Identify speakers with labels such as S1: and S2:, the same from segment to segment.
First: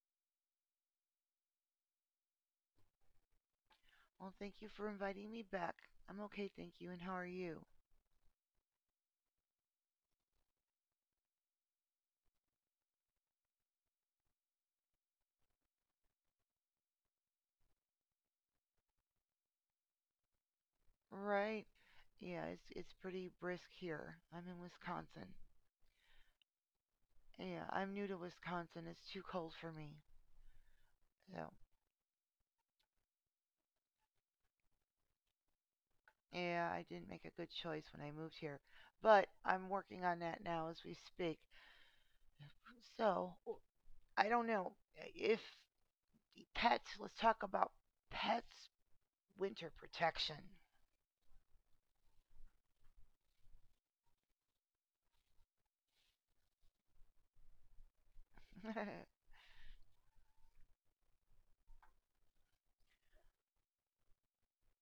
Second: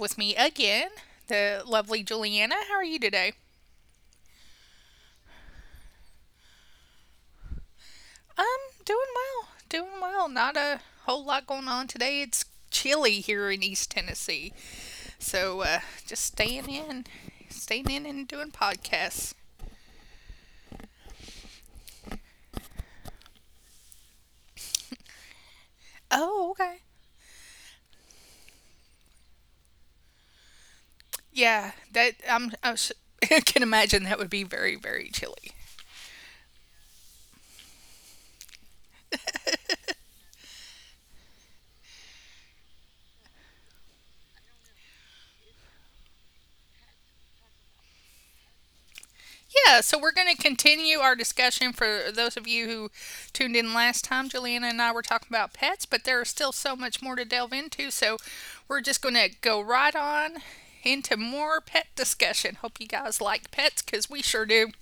S1: with me again the lovely Juliana. How are you today?
S2: Well, thank you for inviting me back. I'm okay, thank you. And how are you?
S1: I'm doing well, doing well. Not a whole lot going on today. It's chilly here in East Tennessee, so just staying in, staying in, and doing podcasts.
S2: Right. Yeah, it's pretty brisk here. I'm in Wisconsin.
S1: Oh, okay.
S2: Yeah, I'm new to Wisconsin. It's too cold for me. So,
S1: Yeah, that I'm. I was, can imagine that would be very, very chilly.
S2: yeah, I didn't make a good choice when I moved here. But I'm working on that now as we speak. So, I don't know if pets, let's talk about pets winter
S1: Yeah, so we're going
S2: protection.
S1: to continue our discussion for those of you who tuned in last time. Juliana and I were talking about pets, but there is still so much more to delve into. So we're just going to go right on into more pet discussion. Hope you guys like pets because we sure do.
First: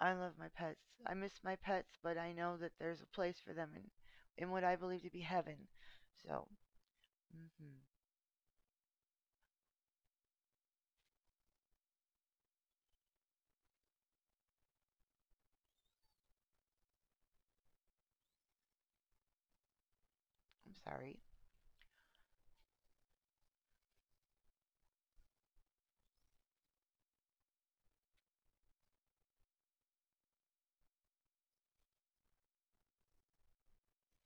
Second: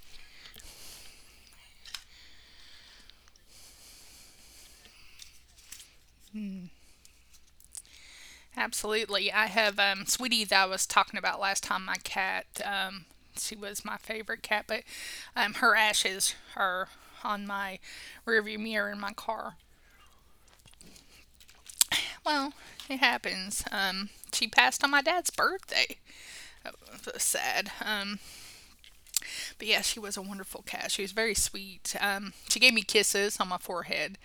S2: I love my pets. I miss my pets, but I know that there's a place for them in what I believe to be heaven. So, hmm.
S1: Absolutely. I have Sweetie that I was talking about last time, my cat. She was my favorite cat, but her ashes are on my rearview mirror in my car.
S2: I'm sorry.
S1: Well, it happens. She passed on my dad's birthday. It was sad. But yeah, she was a wonderful cat. She was very sweet. She gave me kisses on my forehead.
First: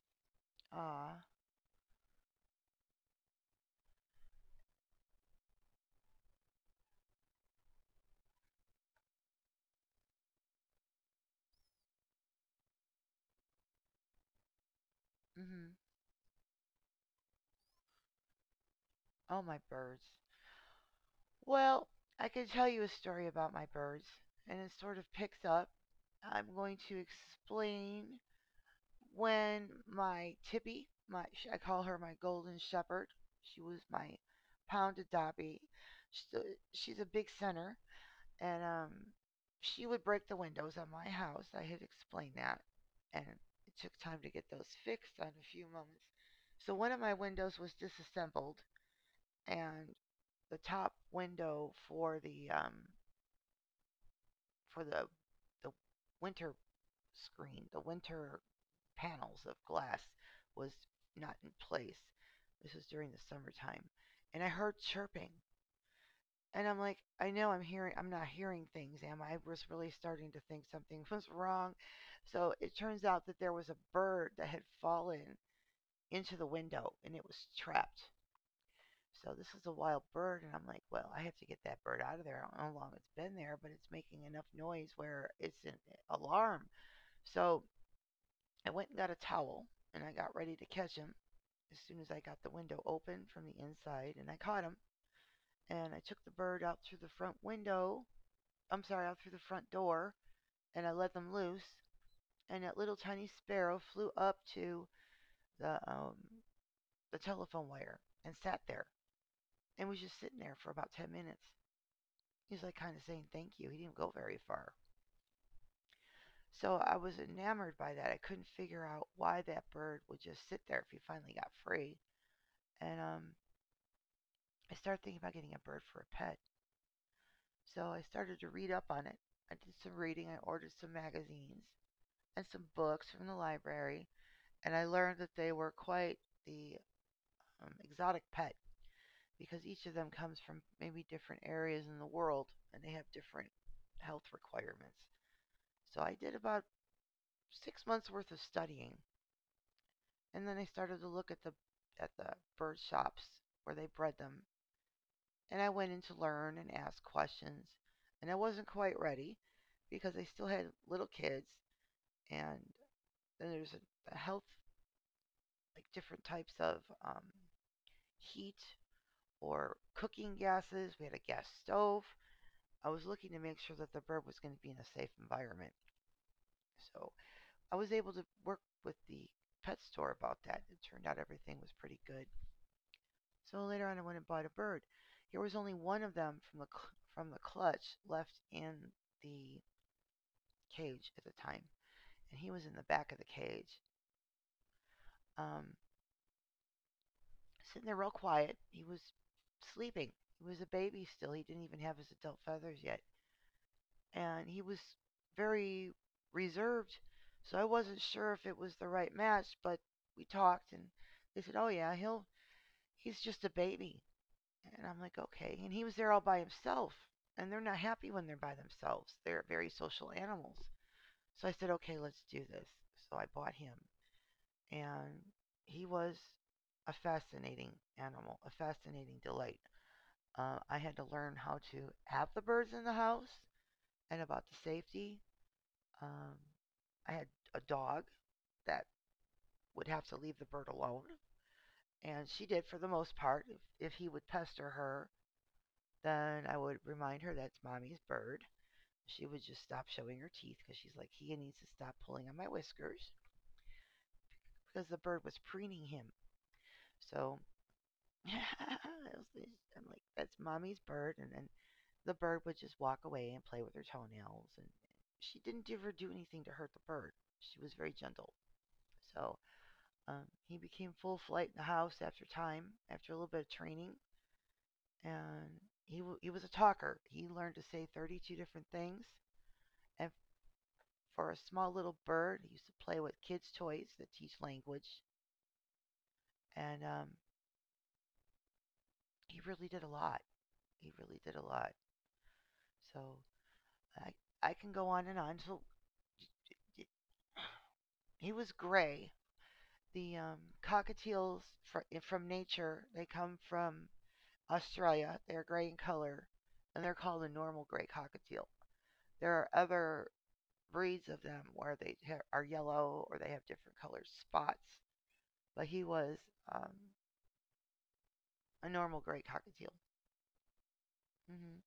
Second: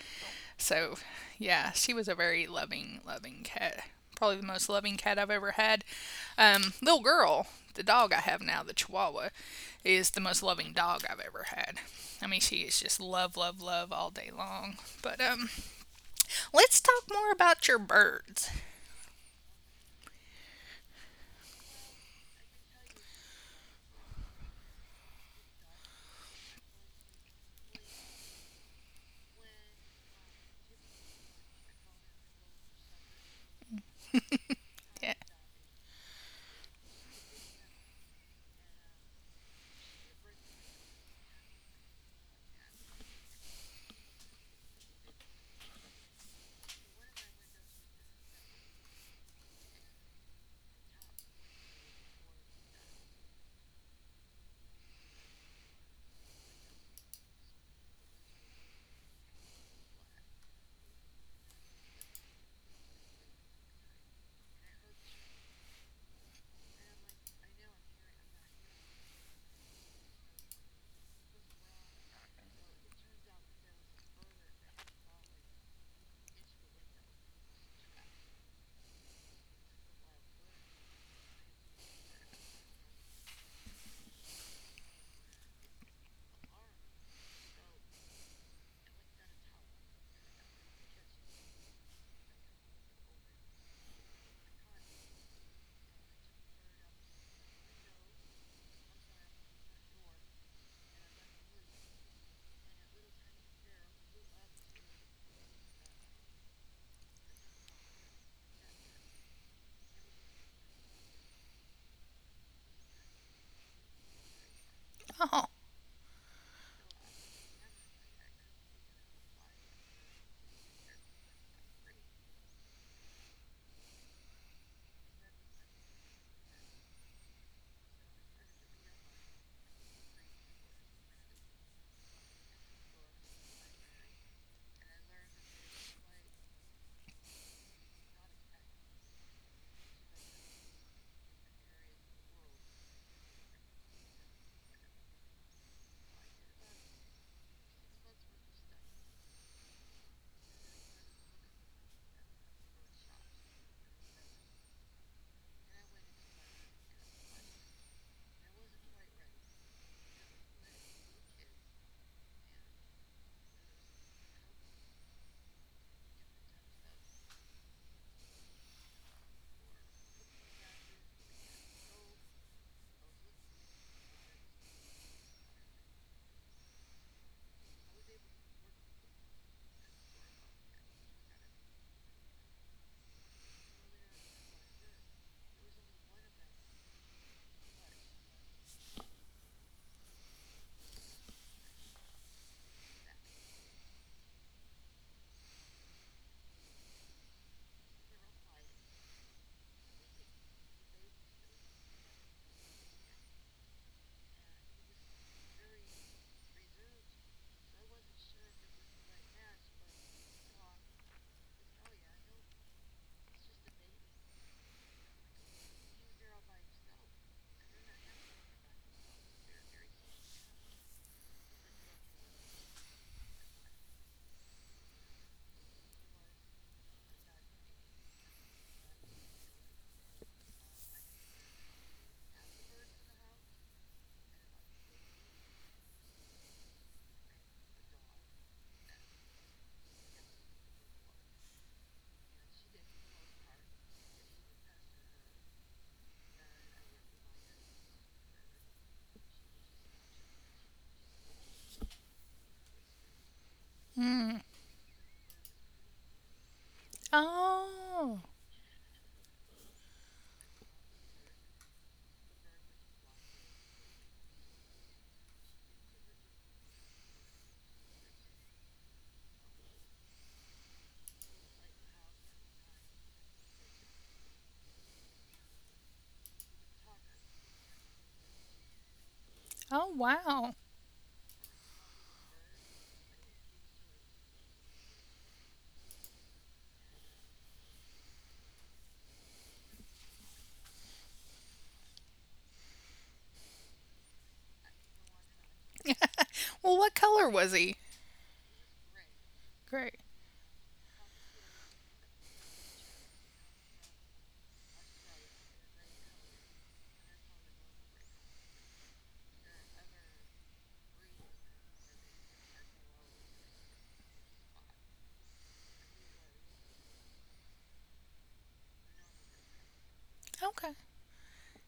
S1: So,
S2: Ah,
S1: yeah, she was a very loving, loving cat. Probably the most loving cat I've ever had. Little girl, the dog I have now, the Chihuahua, is the most loving dog I've ever had. I mean, she is just love, love, love all day long. But
S2: hmm.
S1: let's talk more about your birds.
S2: Oh, my birds. Well, I could tell you a story about my birds, and it sort of picks up. I'm going to explain when my Tippy, my I call her my golden shepherd. She was my pounded
S1: Yeah.
S2: Dobby. She's a big center, and she would break the windows on my house. I had explained that, and it took time to get those fixed on a few moments. So one of my windows was disassembled, and the top window for the for the winter screen, the winter panels of glass, was not in place. This was during the summertime, and I heard chirping. And I'm like, I know I'm hearing, I'm not hearing things, am I? I was really starting to think something was wrong. So it turns out that there was a bird that had fallen into the window and it was trapped. So this is a wild bird, and I'm like, well, I have to get that bird out of there. I don't know how long it's been there, but it's making enough noise where it's an alarm. So I went and got a towel and I got ready to catch him as soon as I got the window open from the inside, and I caught him. And I took the bird out through the front window. I'm sorry, out through the front door, and I let them loose. And that little tiny sparrow flew up to the um, the telephone wire and sat there and was just sitting there for about 10 minutes. He was like kind of saying thank you. He didn't go very far.
S1: Oh.
S2: So I was enamored by that. I couldn't figure out why that bird would just sit there if he finally got free. And I started thinking about getting a bird for a pet. So I started to read up on it. I did some reading. I ordered some magazines and some books from the library. And I learned that they were quite the exotic pet because each of them comes from maybe different areas in the world and they have different health requirements. So I did about 6 months worth of studying, and then I started to look at the bird shops where they bred them, and I went in to learn and ask questions, and I wasn't quite ready because I still had little kids, and then there's a health like different types of heat or cooking gases. We had a gas stove. I was looking to make sure that the bird was going to be in a safe environment. So I was able to work with the pet store about that. It turned out everything was pretty good. So later on, I went and bought a bird. There was only one of them from the clutch left in the cage at the time, and he was in the back of the cage, um, sitting there real quiet. He was sleeping. He was a baby still. He didn't even have his adult feathers yet. And he was very reserved. So I wasn't sure if it was the right match, but we talked and they said, "Oh yeah, he's just a baby." And I'm like, "Okay." And he was there all by himself, and they're not happy when they're by themselves. They're very social animals. So I said, "Okay, let's do this." So I bought him, and he was a fascinating animal, a fascinating delight. I had to learn how to have the birds in the house and about the safety. Um, I had a dog that would have to leave the bird alone, and she did for the most part. If he would pester her, then I would remind her that's mommy's bird. She would just stop showing her teeth because she's like, he needs to stop pulling on my whiskers
S1: Mm.
S2: because the bird was preening him. So
S1: Oh.
S2: I like- I'm like, that's mommy's bird. And then the bird would just walk away and play with her toenails. And she didn't ever do anything to hurt the bird. She was very gentle. So Um, he became full flight in the house after time, after a little bit of training, and he was a talker. He learned to say 32 different things,
S1: Oh,
S2: and
S1: wow.
S2: for a small little bird, he used to play with kids' toys that teach language, and he really did a lot. He really did a lot. So I I can go on and on. So
S1: Well, what color was he?
S2: he was gray.
S1: Great.
S2: The cockatiels from nature they come from Australia. They're gray in color, and they're called a normal gray cockatiel. There are other breeds of them where they are yellow or they have different colored spots. But he was um, a normal gray cockatiel.
S1: Okay.
S2: Hmm.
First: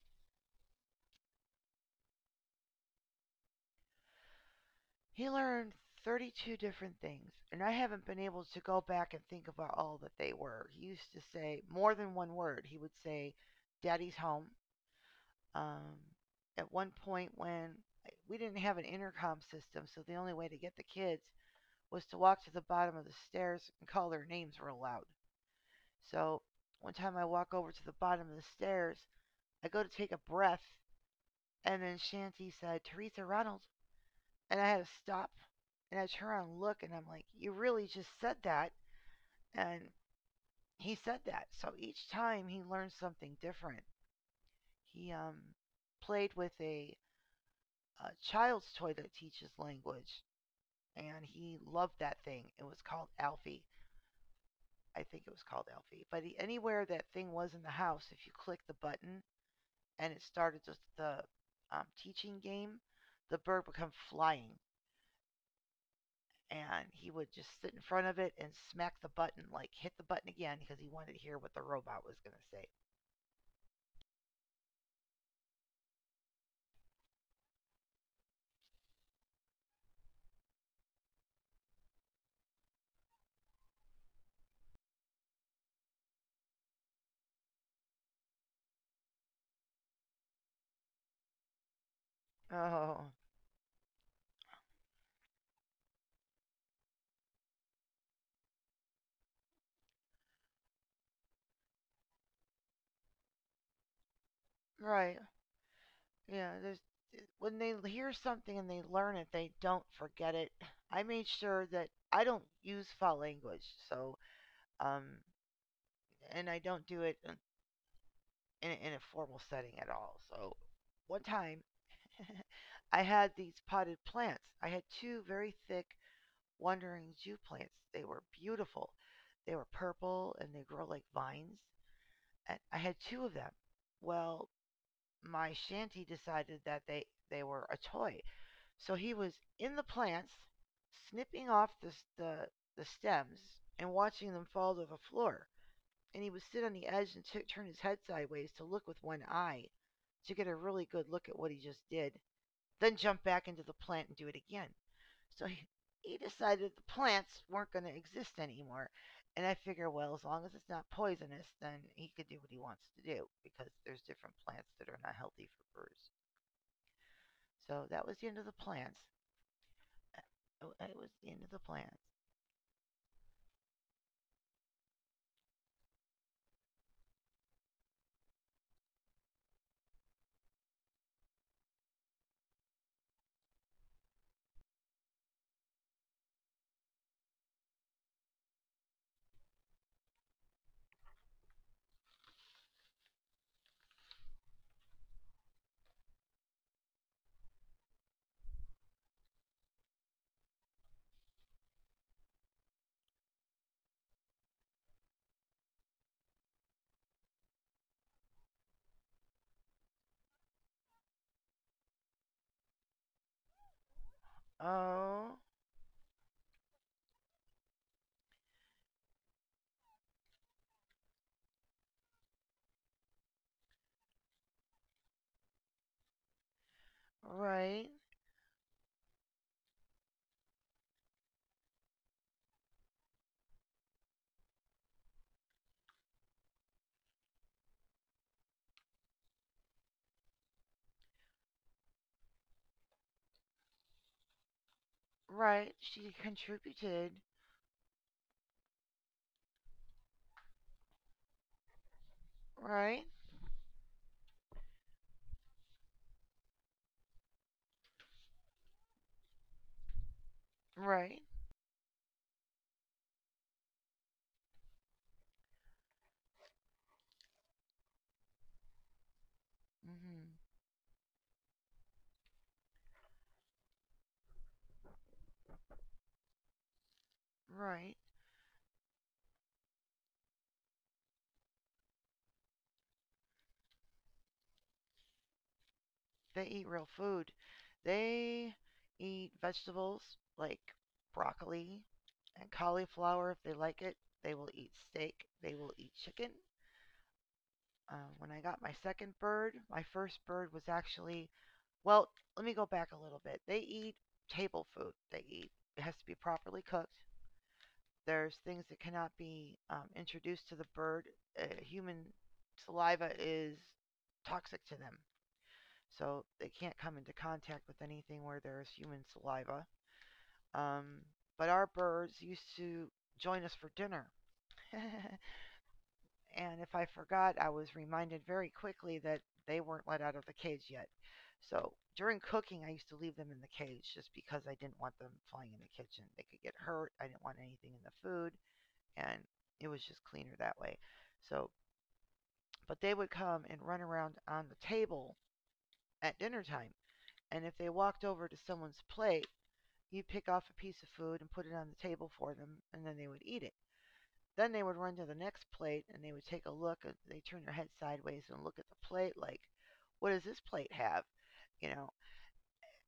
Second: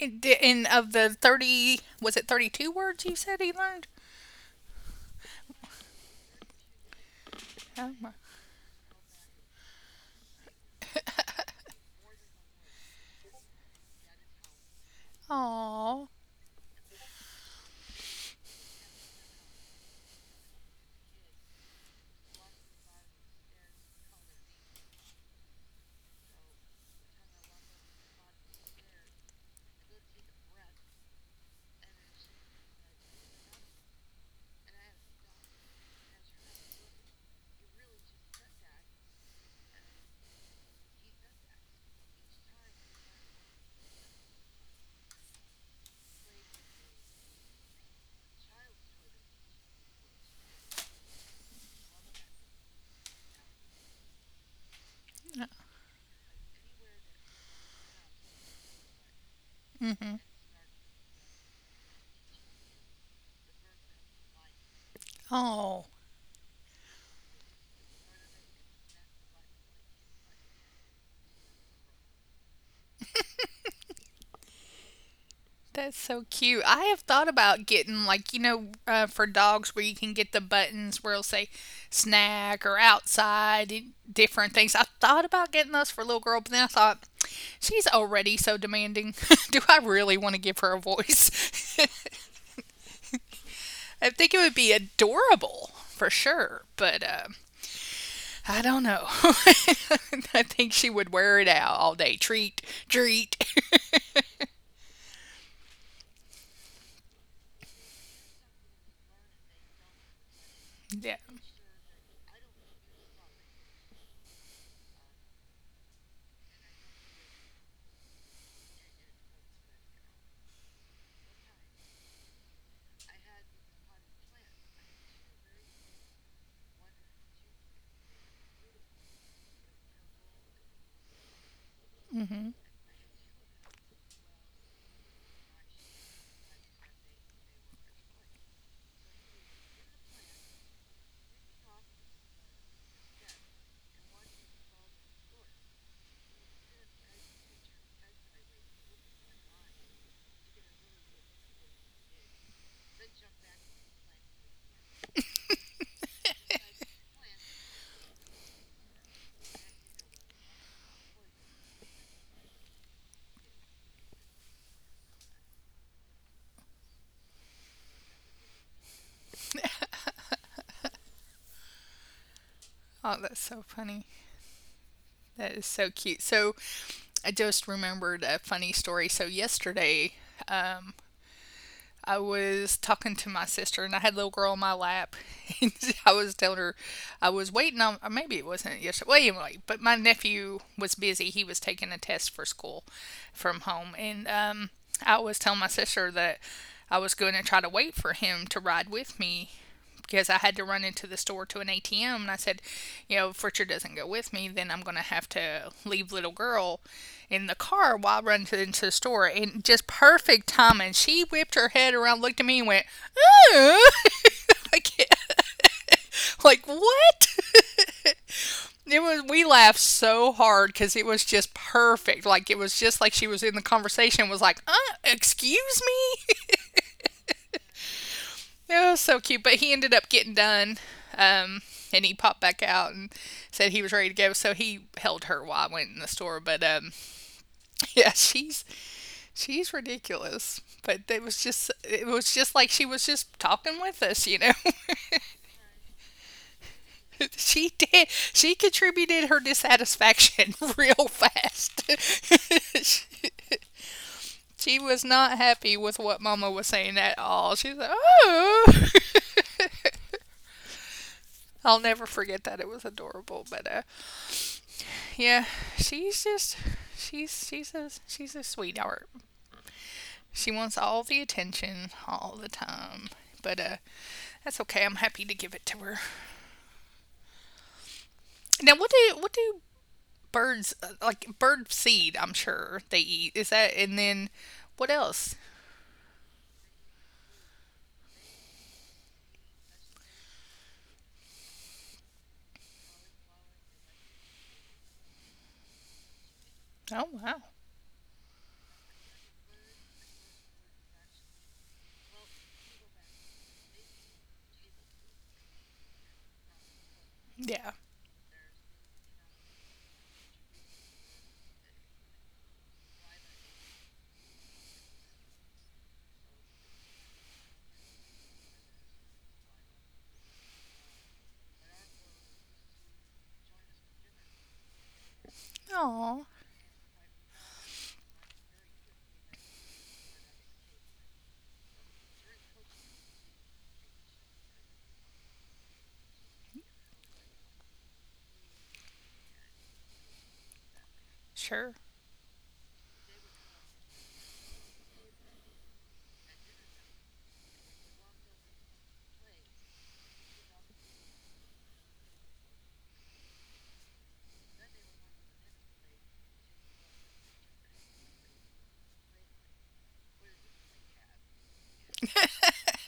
S1: And, and of the 30, was it 32 words you said he learned?
S2: He learned 32 different things, and I
S1: Oh
S2: haven't
S1: my.
S2: been able to go back and think about all that they were. He used to say more than one word. He would say, Daddy's home. Um,
S1: Oh.
S2: at one point, when we didn't have an intercom system, so the only way to get the kids was to walk to the bottom of the stairs and call their names real loud. So one time I walk over to the bottom of the stairs. I go to take a breath, and then Shanty said, Teresa Reynolds. And I had to stop and I turn around and look, and I'm like, you really just said that. And he said that. So each time he learned something different. He played with a child's toy that teaches language, and he loved that thing. It was called Alfie. I think it was called Alfie. But he, anywhere that thing was in the house, if you click the button, and
S1: Mm-hmm.
S2: it started just the teaching game, the bird would come flying
S1: Oh.
S2: and he would just sit in front of it and smack the button, like hit the button again because he wanted to hear what the robot was going to say.
S1: That's so cute. I have thought about getting, like, you know, for dogs where you can get the buttons where it'll say snack or outside, and different things. I thought about getting those for little girl, but then I thought she's already so demanding. Do I really want to give her a voice?
S2: Oh,
S1: I think it would be adorable for sure, but I don't know. I think she would wear it out all day. Treat, treat.
S2: right. Yeah, there's when they hear something and they learn it, they don't forget it. I made
S1: Yeah.
S2: sure that I don't use foul language, so um, and I don't do it in a formal setting at all. So one time I had these potted plants. I had two very thick wandering Jew plants. They were beautiful. They were purple and they grow like vines.
S1: Mhm.
S2: And I had two of them. Well, my shanty decided that they were a toy. So he was in the plants, snipping off the, the stems and watching them fall to the floor. And he would sit on the edge and turn his head sideways to look with one eye to get a really good look at what he just did, then jump back into the plant and do it again. So he decided the plants weren't going to exist anymore. And I figure, well, as long as it's not poisonous, then he could do what he wants to do because there's different plants that are not healthy for birds. So that was the end of the plants. Oh, It was the end of the plants.
S1: Oh, that's so funny. That is so cute. So I just remembered a funny story. So yesterday I was talking to my sister and I had a little girl on my lap and I was telling her I was waiting on, or maybe it wasn't yesterday. Well anyway, but my nephew was busy. He was taking a test for school from home, and I was telling my sister that I was going to try to wait for him to ride with me because I had to run into the store to an ATM. And I said, you know, if Richard doesn't go with me, then I'm going to have to leave little girl in the car while I run into the store. And just perfect timing. She whipped her head around, looked at me, and went, oh, like,
S2: Oh,
S1: like what? It was we laughed so hard because it was just perfect. Like it was just like she was in the conversation. Was like, excuse me.
S2: right,
S1: It was so cute, but he ended up getting done. Um, and he popped back out and said he was ready to go. So he held her while I went in the store. But yeah, she's ridiculous. But it was just like she was just talking with us, you know.
S2: right. She contributed.
S1: She contributed her dissatisfaction real fast.
S2: Right,
S1: she, she was not happy with what Mama was saying at all. She's like, oh.
S2: right.
S1: I'll never forget that. It was adorable, but yeah, she's just she's a sweetheart.
S2: Hmm.
S1: She wants all the attention all the time. But that's okay. I'm happy to give it to her.
S2: Right.
S1: Now, what do birds like bird seed, I'm sure they eat. Is that, and then what else?
S2: They eat real food. They eat vegetables like broccoli and cauliflower if they like it. They will eat steak. They will eat chicken.
S1: Oh, wow.
S2: When I got my second bird, my first bird was actually, well, let me go back a little bit. They eat table food. It has to be properly cooked.
S1: Yeah.
S2: There's things that cannot be introduced to the bird. Human saliva is toxic to them so they can't come into contact with anything where there's human saliva. Um, but our birds used to join us for dinner. And
S1: Oh,
S2: if I forgot, I was reminded very quickly that they weren't let out of the cage yet. So during cooking, I used to leave them in the cage just because I didn't want them flying in the kitchen. They could get hurt. I didn't want anything in the food, and it was just cleaner that way. So,
S1: sure.
S2: but they would come and run around on the table at dinner time. And if they walked over to someone's plate, you'd pick off a piece of food and put it on the table for them, and then they would eat it. Then they would run to the next plate and they would take a look. And they turn their head sideways and look at the plate, like, "What does this plate have?" You know,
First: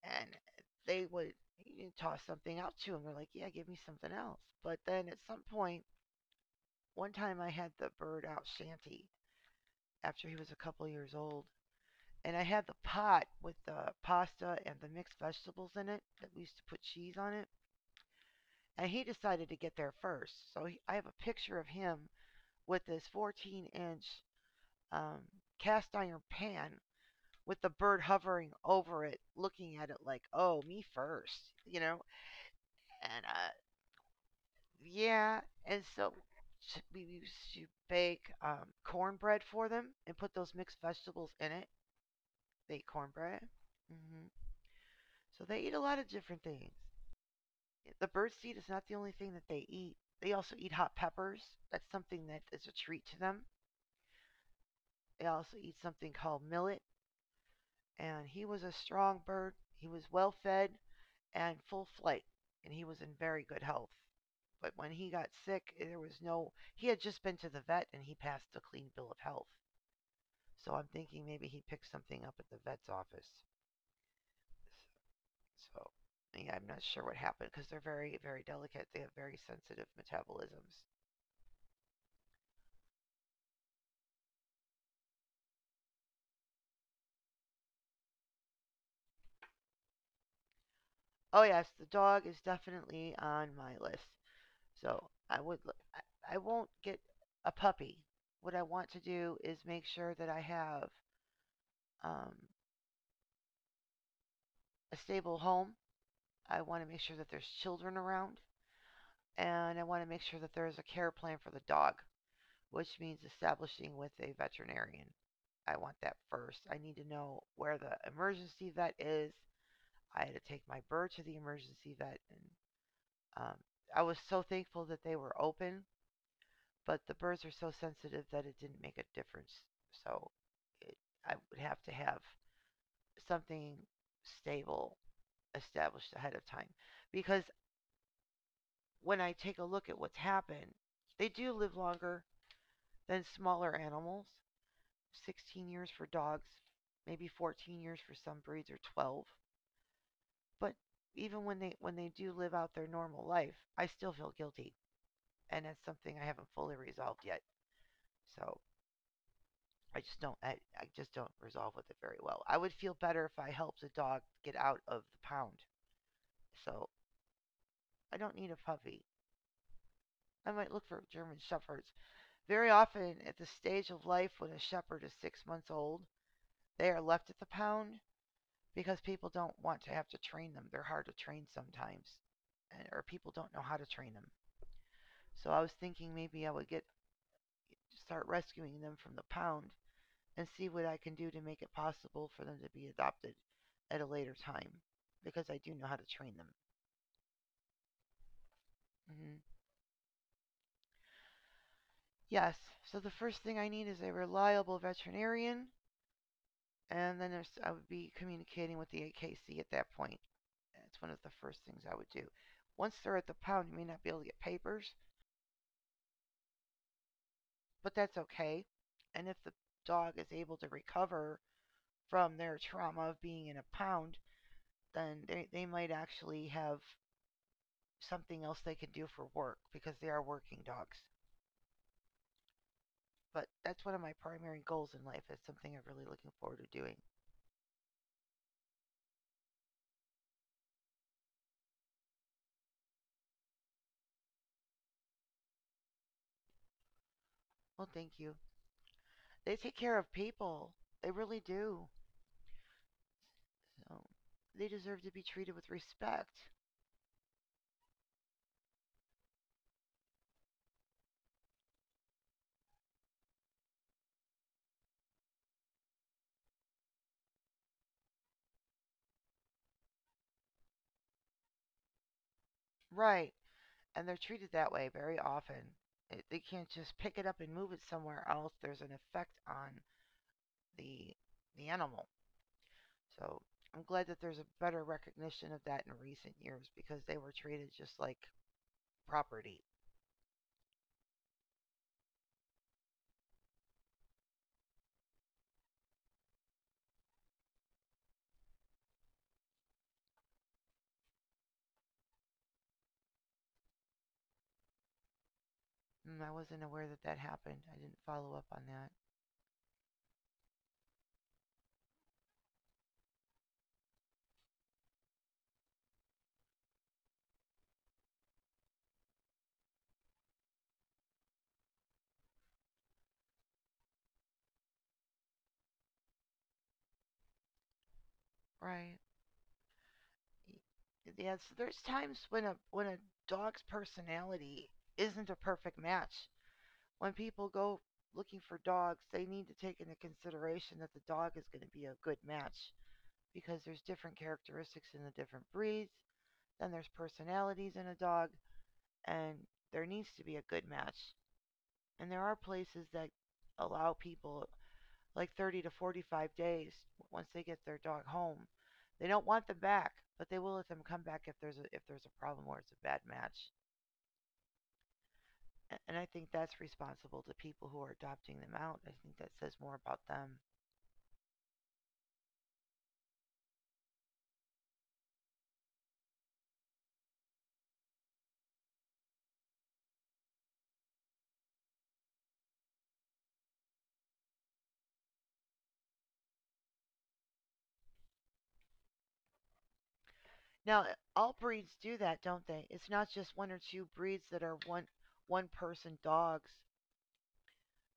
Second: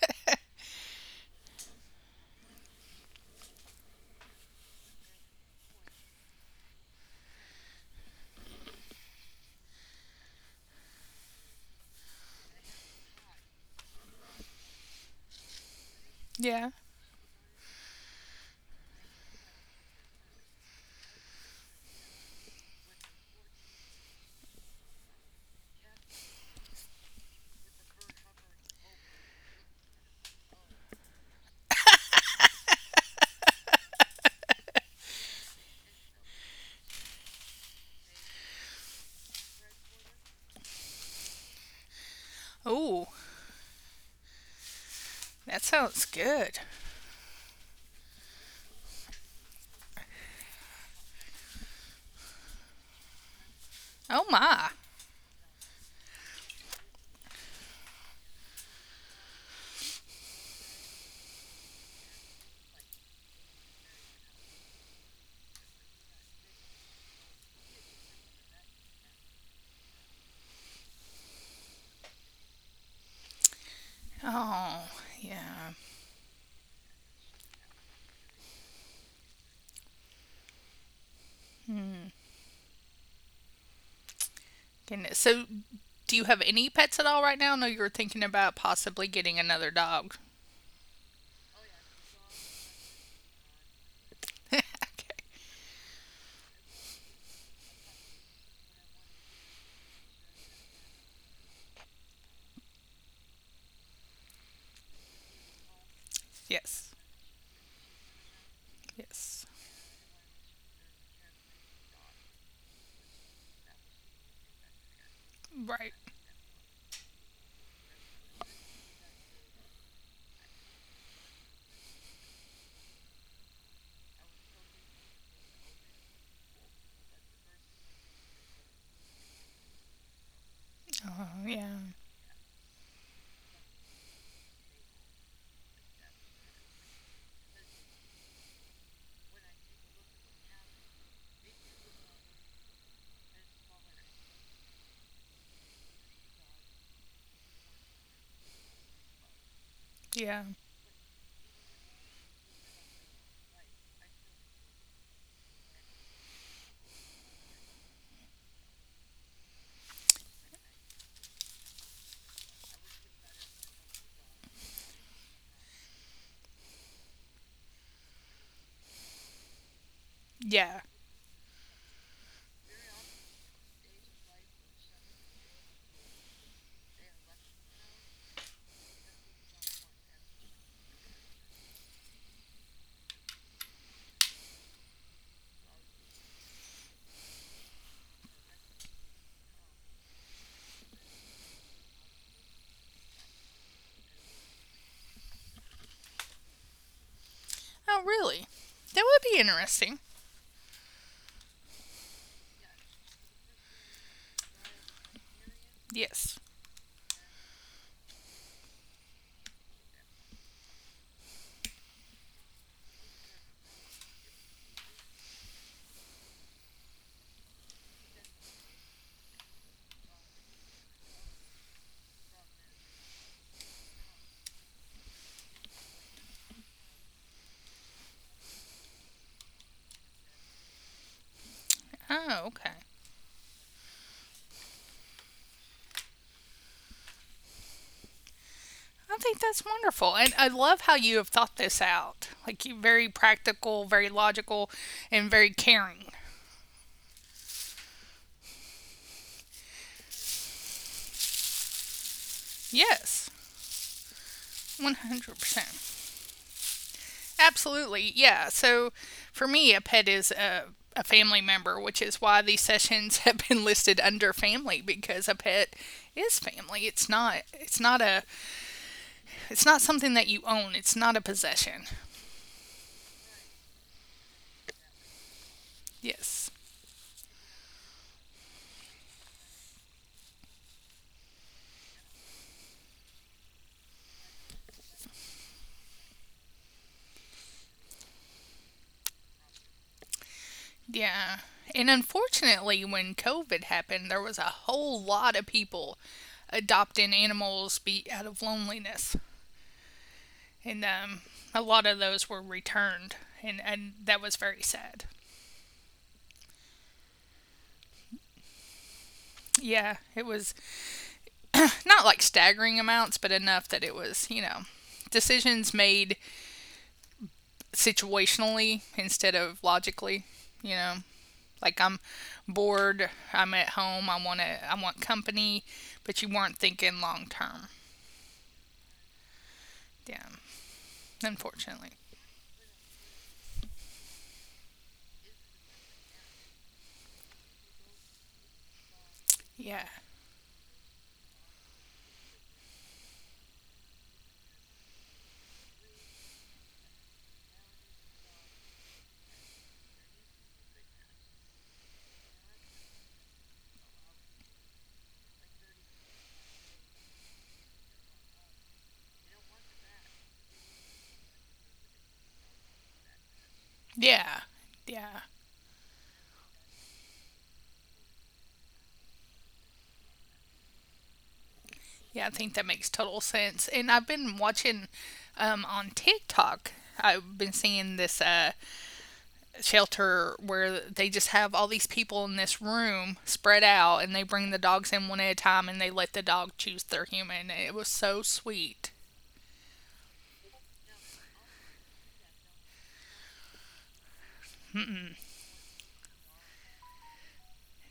S2: and they would you toss something out to them. They're like, "Yeah, give me something else." But then at some point, one time I had the bird out Shanty after he was a couple years old, and I had the pot with the pasta and the mixed vegetables in it that we used to
S1: Yeah.
S2: put cheese on it. And he decided to get there first. So he, I have a picture of him with this 14-inch inch um, cast iron pan with the bird hovering over it, looking at it like, oh, me first, you know? And yeah, and so we used to bake cornbread for them and put those mixed vegetables in it. They eat
S1: Oh,
S2: cornbread. Hmm. So they
S1: that
S2: eat a lot
S1: sounds
S2: of different
S1: good.
S2: things. The birdseed is not the only thing that they eat. They also eat hot peppers. That's something that is a treat to them.
S1: Oh my.
S2: They also eat something called millet, and he was a strong bird. He was well fed and full flight, and he was in very good health. But when he got sick, there was no. He had just been to the vet, and he passed a clean bill of health. So I'm thinking maybe he picked something up at the vet's office.
S1: Oh, yeah.
S2: So yeah, I'm not sure what happened because they're very, very delicate. They have very sensitive metabolisms.
S1: Goodness. So, do you have any pets at all right now? No, you were thinking about possibly getting another dog.
S2: Oh yes, the dog is definitely on my list.
S1: Okay.
S2: So I would I won't get a puppy. What I want to do is make sure that I have um, a stable home. I want to make
S1: Yes.
S2: sure that there's children around,
S1: Yes.
S2: and I want to make sure that there is a care plan for the dog, which means establishing with a veterinarian. I want
S1: Right.
S2: that first. I need to know where the emergency vet is. I had to take my bird to the emergency vet, and um, I was so thankful that they were open, but the birds are so sensitive that it didn't make a difference. So it, I
S1: Oh,
S2: would have to
S1: yeah.
S2: have something stable established ahead of time, because when I take a look at what's happened, they do live longer than smaller animals. 16 years for dogs, maybe 14 years for some breeds or 12.
S1: Yeah.
S2: But even when they do live out their normal life, I still feel guilty, and that's something I haven't fully resolved yet. So I just don't. I just don't resolve with it very well. I would feel better if I helped a dog get out of the pound. So I don't need a puppy. I might look
S1: Yeah.
S2: for German shepherds. Very often, at the stage of life when a shepherd is 6 months old, they are left at the pound because people don't want to have to train them. They're hard to train sometimes, and, or people don't know how to train them. So I was thinking maybe I would get start rescuing them from the pound and see what I can do to make it possible for them to be adopted at a later time because I do know how to train them.
S1: Oh, really? That
S2: Hmm.
S1: would be interesting.
S2: Yes, so the first thing I need is a reliable veterinarian,
S1: Yes.
S2: and then I would be communicating with the AKC at that point. That's one of the first things I would do. Once they're at the pound, you may not be able to get papers, but that's okay. And if the dog is able to recover from their trauma of being in a pound, then they might actually have something else they can do for work because they are working dogs.
S1: Oh, okay.
S2: But that's one of my primary goals in life. It's something I'm really looking forward to doing.
S1: I think that's wonderful. And I love how you have thought this out. Like, you're very practical, very logical, and very caring.
S2: Well, thank you. They take care of people. They really do.
S1: Yes.
S2: So they deserve to be treated with respect.
S1: 100%. Absolutely, yeah. So for me, a pet is a family member, which is why these sessions have been listed under family because a pet is family. It's not something that you own. It's not a possession.
S2: Right. And they're treated that way very often. They
S1: Yes.
S2: can't just pick it up and move it somewhere else. There's an effect on the the animal. So I'm glad that there's a better recognition of that in recent years because they were treated just like property.
S1: Yeah. And unfortunately, when COVID happened, there was a whole lot of people adopting animals be out of loneliness. And a lot of those were returned. And that was very sad.
S2: Mm, I wasn't aware that that happened. I didn't follow up on that.
S1: Yeah, it was not like staggering amounts, but enough that it was, you know, decisions made situationally instead of logically, you know. Like I'm bored, I'm at home, I want company, but you weren't thinking long term.
S2: Right.
S1: Yeah,
S2: Yes, there's
S1: unfortunately.
S2: times when a dog's personality isn't a perfect match. When people go looking for dogs, they need to take
S1: Yeah.
S2: into consideration that the dog is going to be a good match because there's different characteristics in the different breeds, then there's personalities in a dog, and there needs to be a good match. And there are places that allow people like 30 to 45 days once they get their dog home. They don't want them back, but they will let them come back if there's a problem or it's a bad match.
S1: Yeah. Yeah.
S2: And I think that's responsible to people who are adopting them out. I think that says more about them.
S1: Yeah, I think that makes total sense. And I've been watching on TikTok. I've been seeing this shelter where they just have all these people in this room spread out and they bring the dogs in one at a time and they let the dog choose their human. It was so sweet.
S2: Now, all breeds do that, don't they? It's not just one or two breeds that are one person dogs.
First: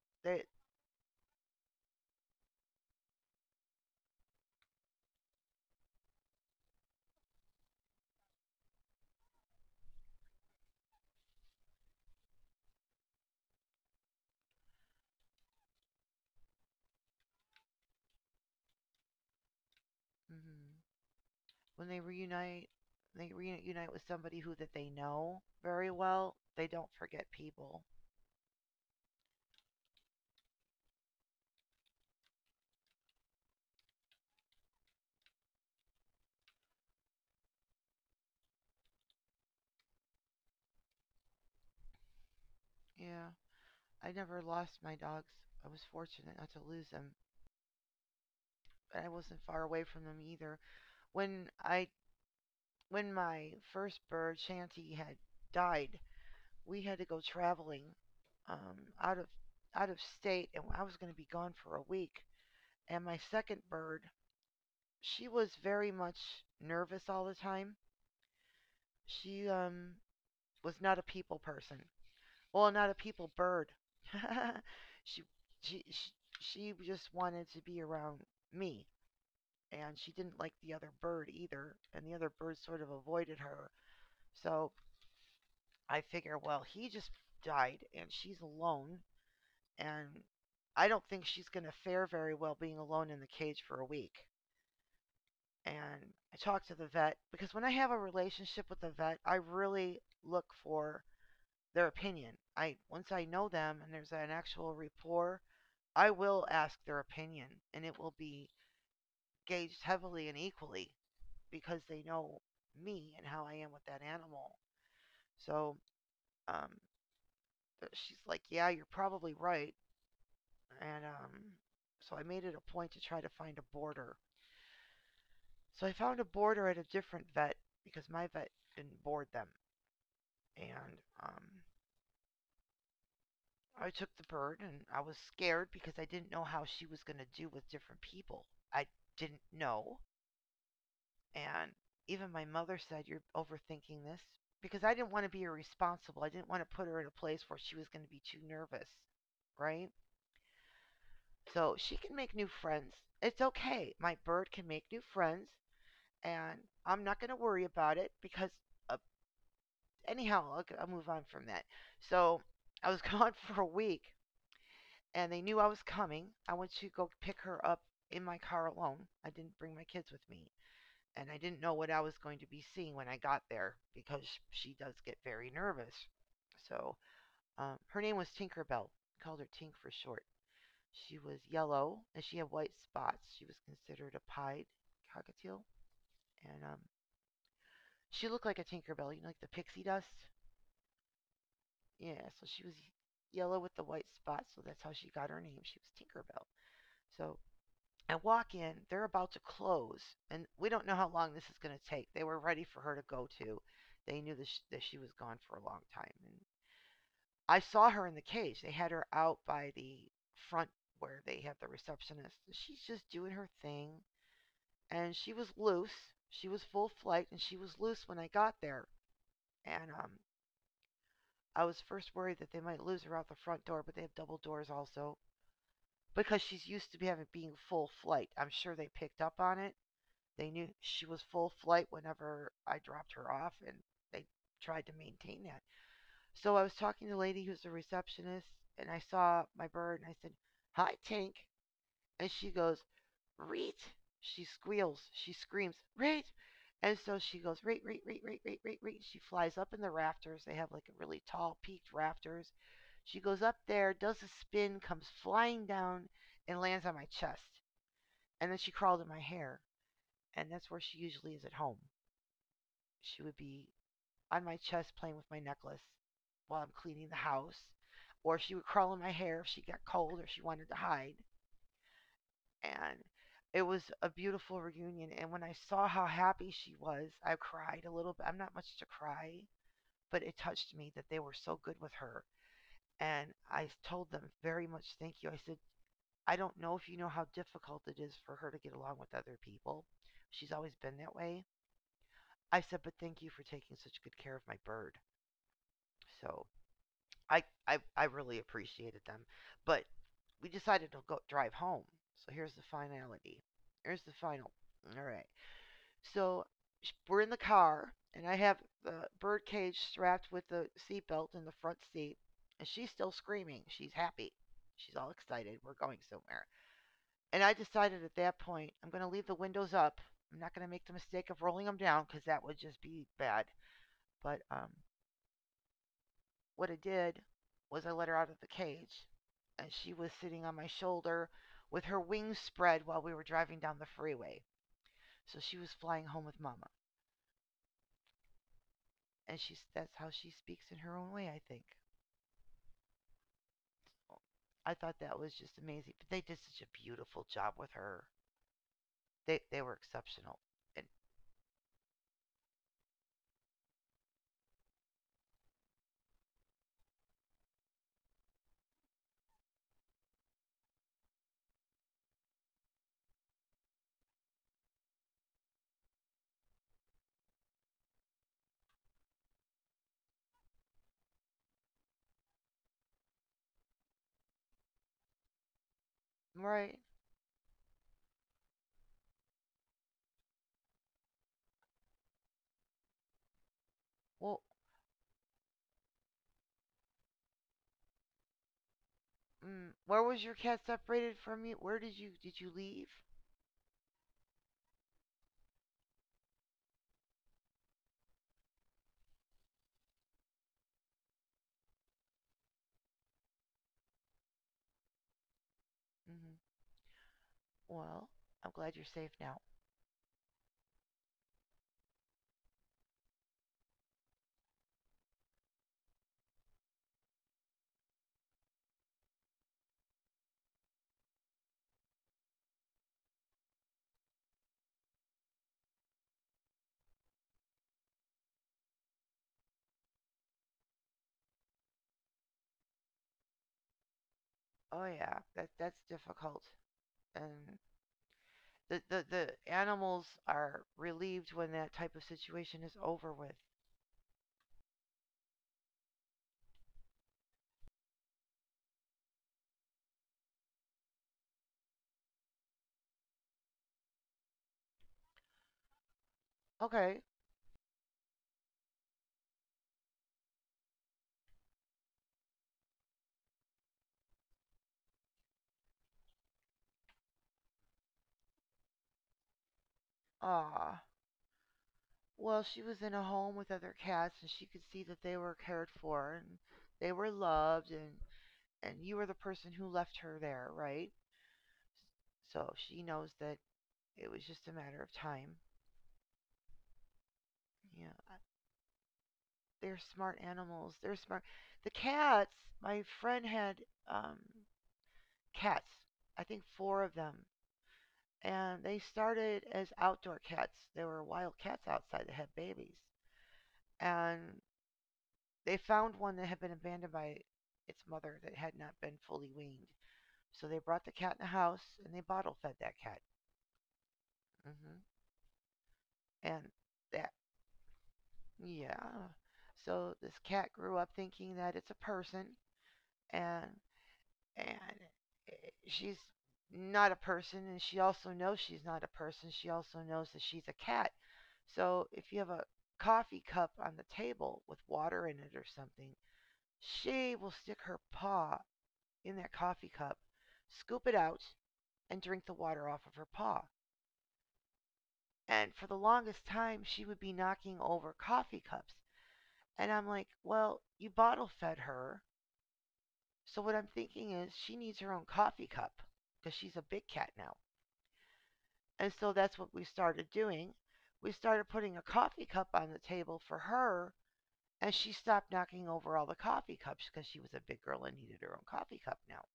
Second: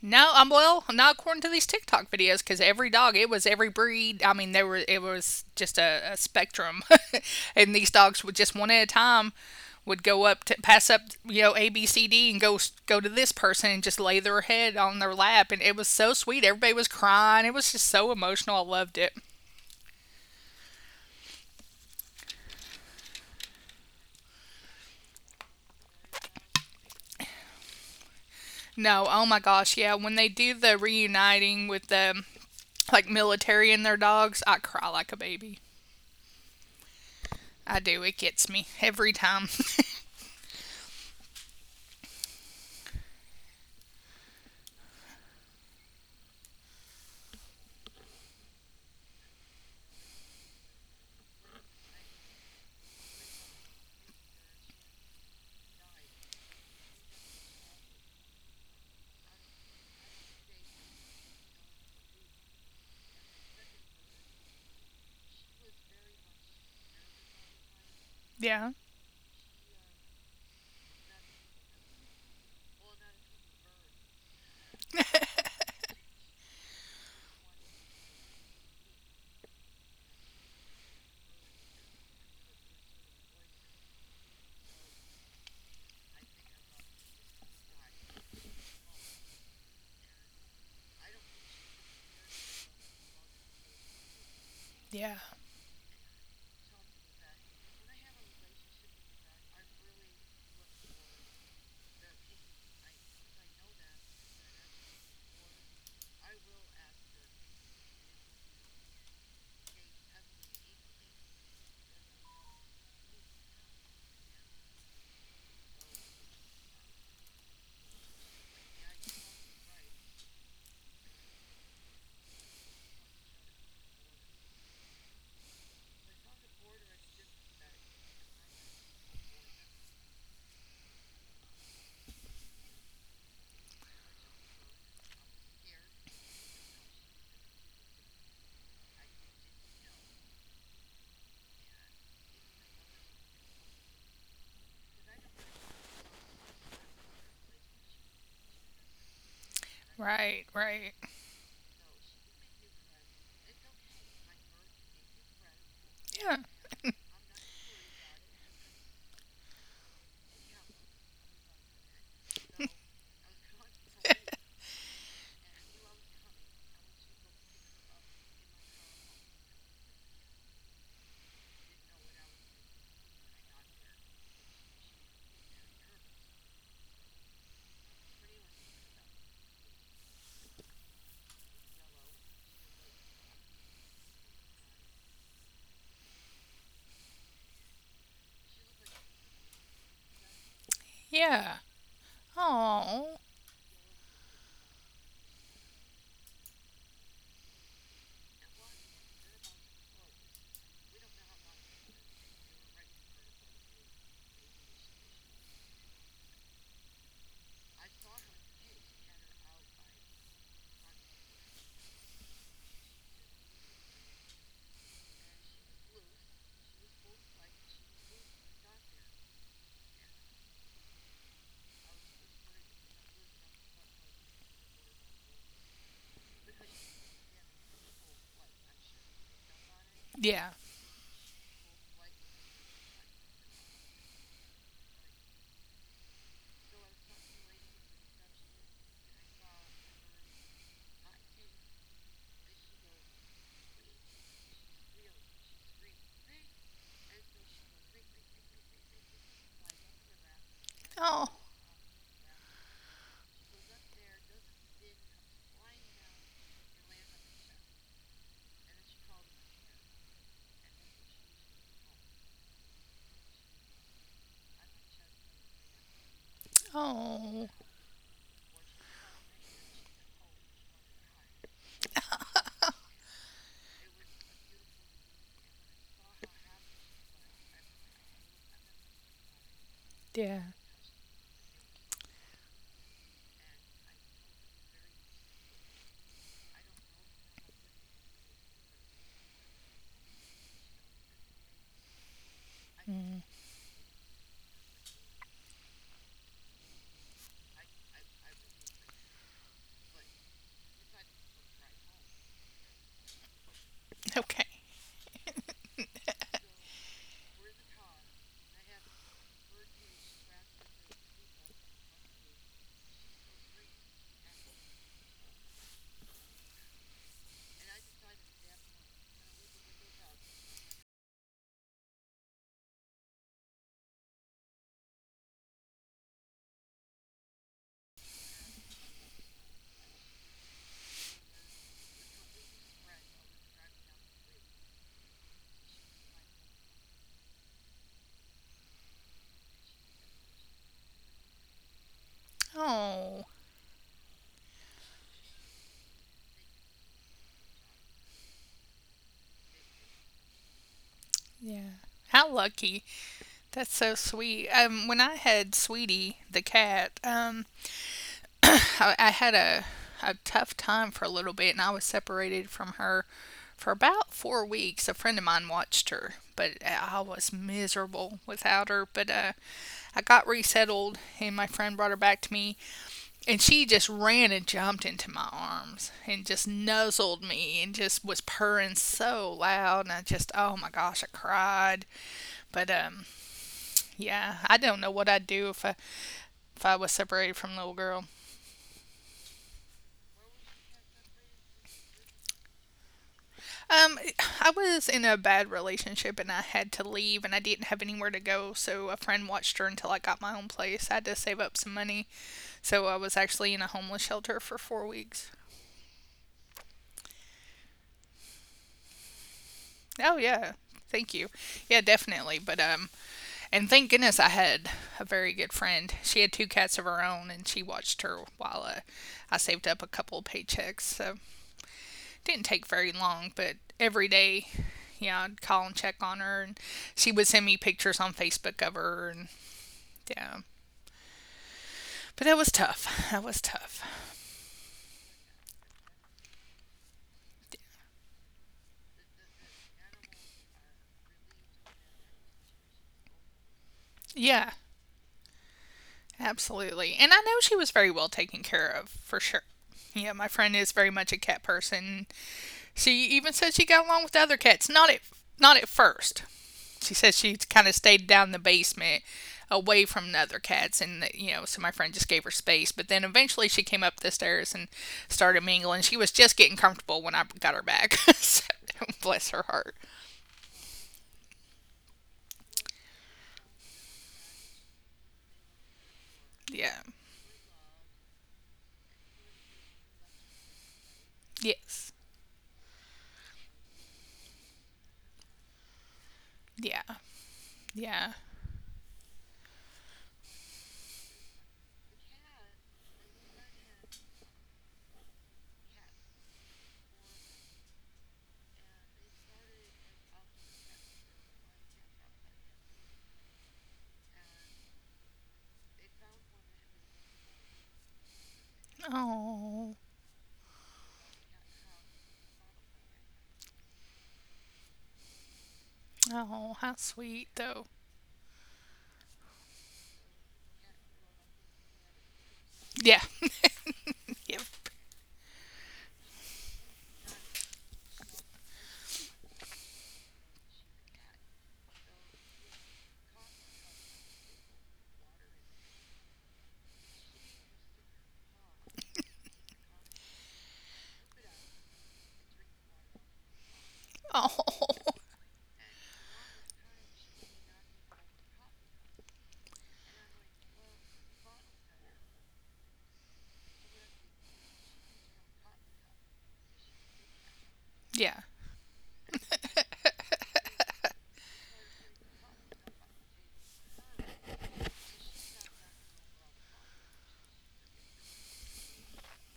S1: No,
S2: That
S1: I'm well, not according to these TikTok videos because every dog, it was every breed. I mean, there were it was just a spectrum, and these dogs would just one at a time would go up to pass up, you know, ABCD and go to this person and just lay their head on their lap, and it was so sweet. Everybody was crying. It was just so emotional. I loved it.
S2: mm, when they reunite with somebody who that they know very well. They don't forget people.
S1: No, oh my gosh, yeah. When they do the reuniting with the like military and their dogs, I cry like a baby. I do. It gets me every time.
S2: Yeah. I never lost my dogs. I was fortunate not to lose them, but I wasn't far away from them either. When I when my first bird, Shanty, had died, we had to go traveling out of state, and I was going to be gone for a week. And my second bird, she was very much nervous all the time.
S1: Yeah.
S2: She was not a people person. Well, not a people bird. she, she she she just wanted to be around me, and she didn't like the other bird either, and the other bird sort of avoided her. So I figure, well, he just died, and she's alone, and I don't think she's going to fare very well being alone in the cage for a week.
S1: Yeah.
S2: And I talked to the vet because when I have a relationship with the vet, I really look for their opinion. I once I know them and there's an actual rapport, I will ask their opinion, and it will be gauged heavily and equally, because they know me and how I am with that animal. So um, she's like, yeah, you're probably right. And so I made it a point to try to find a boarder. So I found a boarder at a different vet because my vet didn't board them. And um, I took the bird and I was scared because I didn't know how she was going to do with different people. I didn't know. And even my mother said, "You're overthinking this," because I didn't want to be irresponsible. I didn't want to put her in a place where she was going to be too nervous, right?
S1: Right. Right.
S2: So she can make new friends. It's okay. My bird can make new friends,
S1: Yeah.
S2: and I'm not going to worry about it because, uh, anyhow, I'll move on from that. So I was gone for a week, and they knew I was coming. I went to go pick her up in my car alone. I didn't bring my kids with me, and I didn't know what I was going to be seeing when I got there because she does get very nervous. So her name was Tinkerbell. Called her Tink for short. She was yellow and she had white spots. She was considered a pied cockatiel, and she looked like a Tinkerbell, like the pixie dust.
S1: Yeah.
S2: Yeah, so she was
S1: Oh.
S2: yellow with the white spots, so that's how she got her name. She was Tinkerbell. So I walk in, they're about to close, and we don't know how long this is going to take. They were ready for her to go to. They knew that that she was gone for a long time. And I saw her in the cage. They had her out by the front where they have the receptionist. She's just doing her thing, and she was loose. She was full flight, and she was loose when I got there. And I was first worried that they might lose her out the front door, but they have double doors also because she's used to be having being full flight. I'm sure they picked up on it.
S1: Yeah.
S2: They knew she was full flight whenever I dropped her off, and they tried to maintain that. So I was talking to the lady who's a receptionist, and I saw my bird, and I said, "Hi, Tank." And she goes, "Reet." She squeals. She screams, "Reet." And so she goes, "Reet, Reet, Reet, Reet, Reet, Reet, Reet." She flies up in the rafters. They have like a really
S1: Oh.
S2: tall peaked rafters. She goes up there, does a spin, comes flying down, and lands on my chest. And then she crawled in my hair. And that's where she usually is at home. She would be on my chest playing with my necklace while I'm cleaning the
S1: Oh.
S2: house, or she would crawl in my hair if she got cold or she wanted to hide. And it was a beautiful reunion. And when I saw how happy she was, I cried a little bit. I'm not much to cry, but
S1: Yeah.
S2: it touched me that they were so good with her. And I told them very much thank you. I said, "I don't know if you know how difficult it is for her to get along with other people. She's always been that way." I said, "But thank you for taking such good care of my bird." So I really appreciated them. But we decided to go drive home. So here's the finality. Here's the
S1: Okay.
S2: final. All right. So we're in the car, and I have the bird cage strapped with the seatbelt in the front seat, and she's still screaming. She's happy. She's all excited. We're going somewhere. And I decided at that point, I'm going to leave the windows up. I'm not going to make the mistake of rolling them down because that would just be bad. But what I did was I let her out of the cage, and she was sitting on my shoulder with her wings spread while we were driving down the freeway. So she was flying home with Mama, and she's that's how she speaks in her own way, I think.
S1: Oh.
S2: I thought that was just amazing. But they did such a beautiful job with her. They were exceptional. And
S1: Yeah. How lucky. That's so sweet. When I had Sweetie the cat, I had a tough time for a little bit, and I was separated from her for about 4 weeks. A friend of mine watched her, but I was miserable without her. But I got resettled, and my friend brought her back to me, and she just ran and jumped into my arms and just
S2: right,
S1: nuzzled me and just was purring so loud. And I just, oh my gosh, I cried. But yeah,
S2: well,
S1: I don't know what I'd do if I was separated from the little girl.
S2: where was your cat separated from you? Where did you leave?
S1: Um, I was in a bad relationship and I had to leave and I didn't have anywhere to go, so a friend watched her until I got my own place. I had to save up some money, so I was actually in a homeless shelter for 4 weeks.
S2: Hmm. Well, I'm glad you're safe now.
S1: Oh, yeah. Thank you. Yeah, definitely. But, and thank goodness I had a very good friend. She had two cats of her own and she watched her while I saved up a couple of paychecks, so didn't take very long, but every day, yeah, I'd call and check on her, and she would send me pictures on Facebook of her, and yeah. But that was tough. That was tough.
S2: Oh yeah, that's difficult. And the animals are relieved when that type of situation is over with.
S1: Yeah, absolutely. And I know she was very well taken care of, for sure. Yeah, my friend is very much a cat person. She even said she got along with the other cats. Not at first. She
S2: Okay.
S1: said she kind of stayed down in the basement away from the other cats, and you know, so my friend just gave her space, but then eventually she came up the stairs and started mingling. She was just getting comfortable when I got her back. So, bless her heart.
S2: Ah. Well, she was in a home with other cats and she could see that they were cared for and
S1: Yeah.
S2: they were loved, and you were the person who left her there, right?
S1: Yes.
S2: So she knows that it was just a matter of time.
S1: Yeah.
S2: Yeah.
S1: Yeah.
S2: uh, They're smart animals. They're smart. The cats, my friend had um cats. I think four of them, and they started as outdoor cats. There were wild cats outside that had babies, and they found one that had been abandoned by its mother that had not been fully weaned.
S1: Oh,
S2: So they brought the cat in the house and they bottle fed that cat. hmm And
S1: oh, how
S2: that,
S1: sweet though.
S2: yeah. So this cat grew up thinking that it's a person,
S1: Yeah.
S2: and
S1: Yep.
S2: and she's not a person, and she also knows she's not a person. She also knows that she's a cat. So if you have a coffee cup on the table with water in it or something, she will stick her paw in that coffee cup, scoop it out, and drink the water off of her paw.
S1: Oh,
S2: And for the longest time, she would be knocking over coffee cups. And I'm like, well, you bottle fed her. So what I'm thinking is she needs her own coffee cup because she's a big cat now.
S1: yeah.
S2: And so that's what we started doing. We started putting a coffee cup on the table for her, and she stopped knocking over all the coffee cups because she was a big girl and needed her own coffee cup now.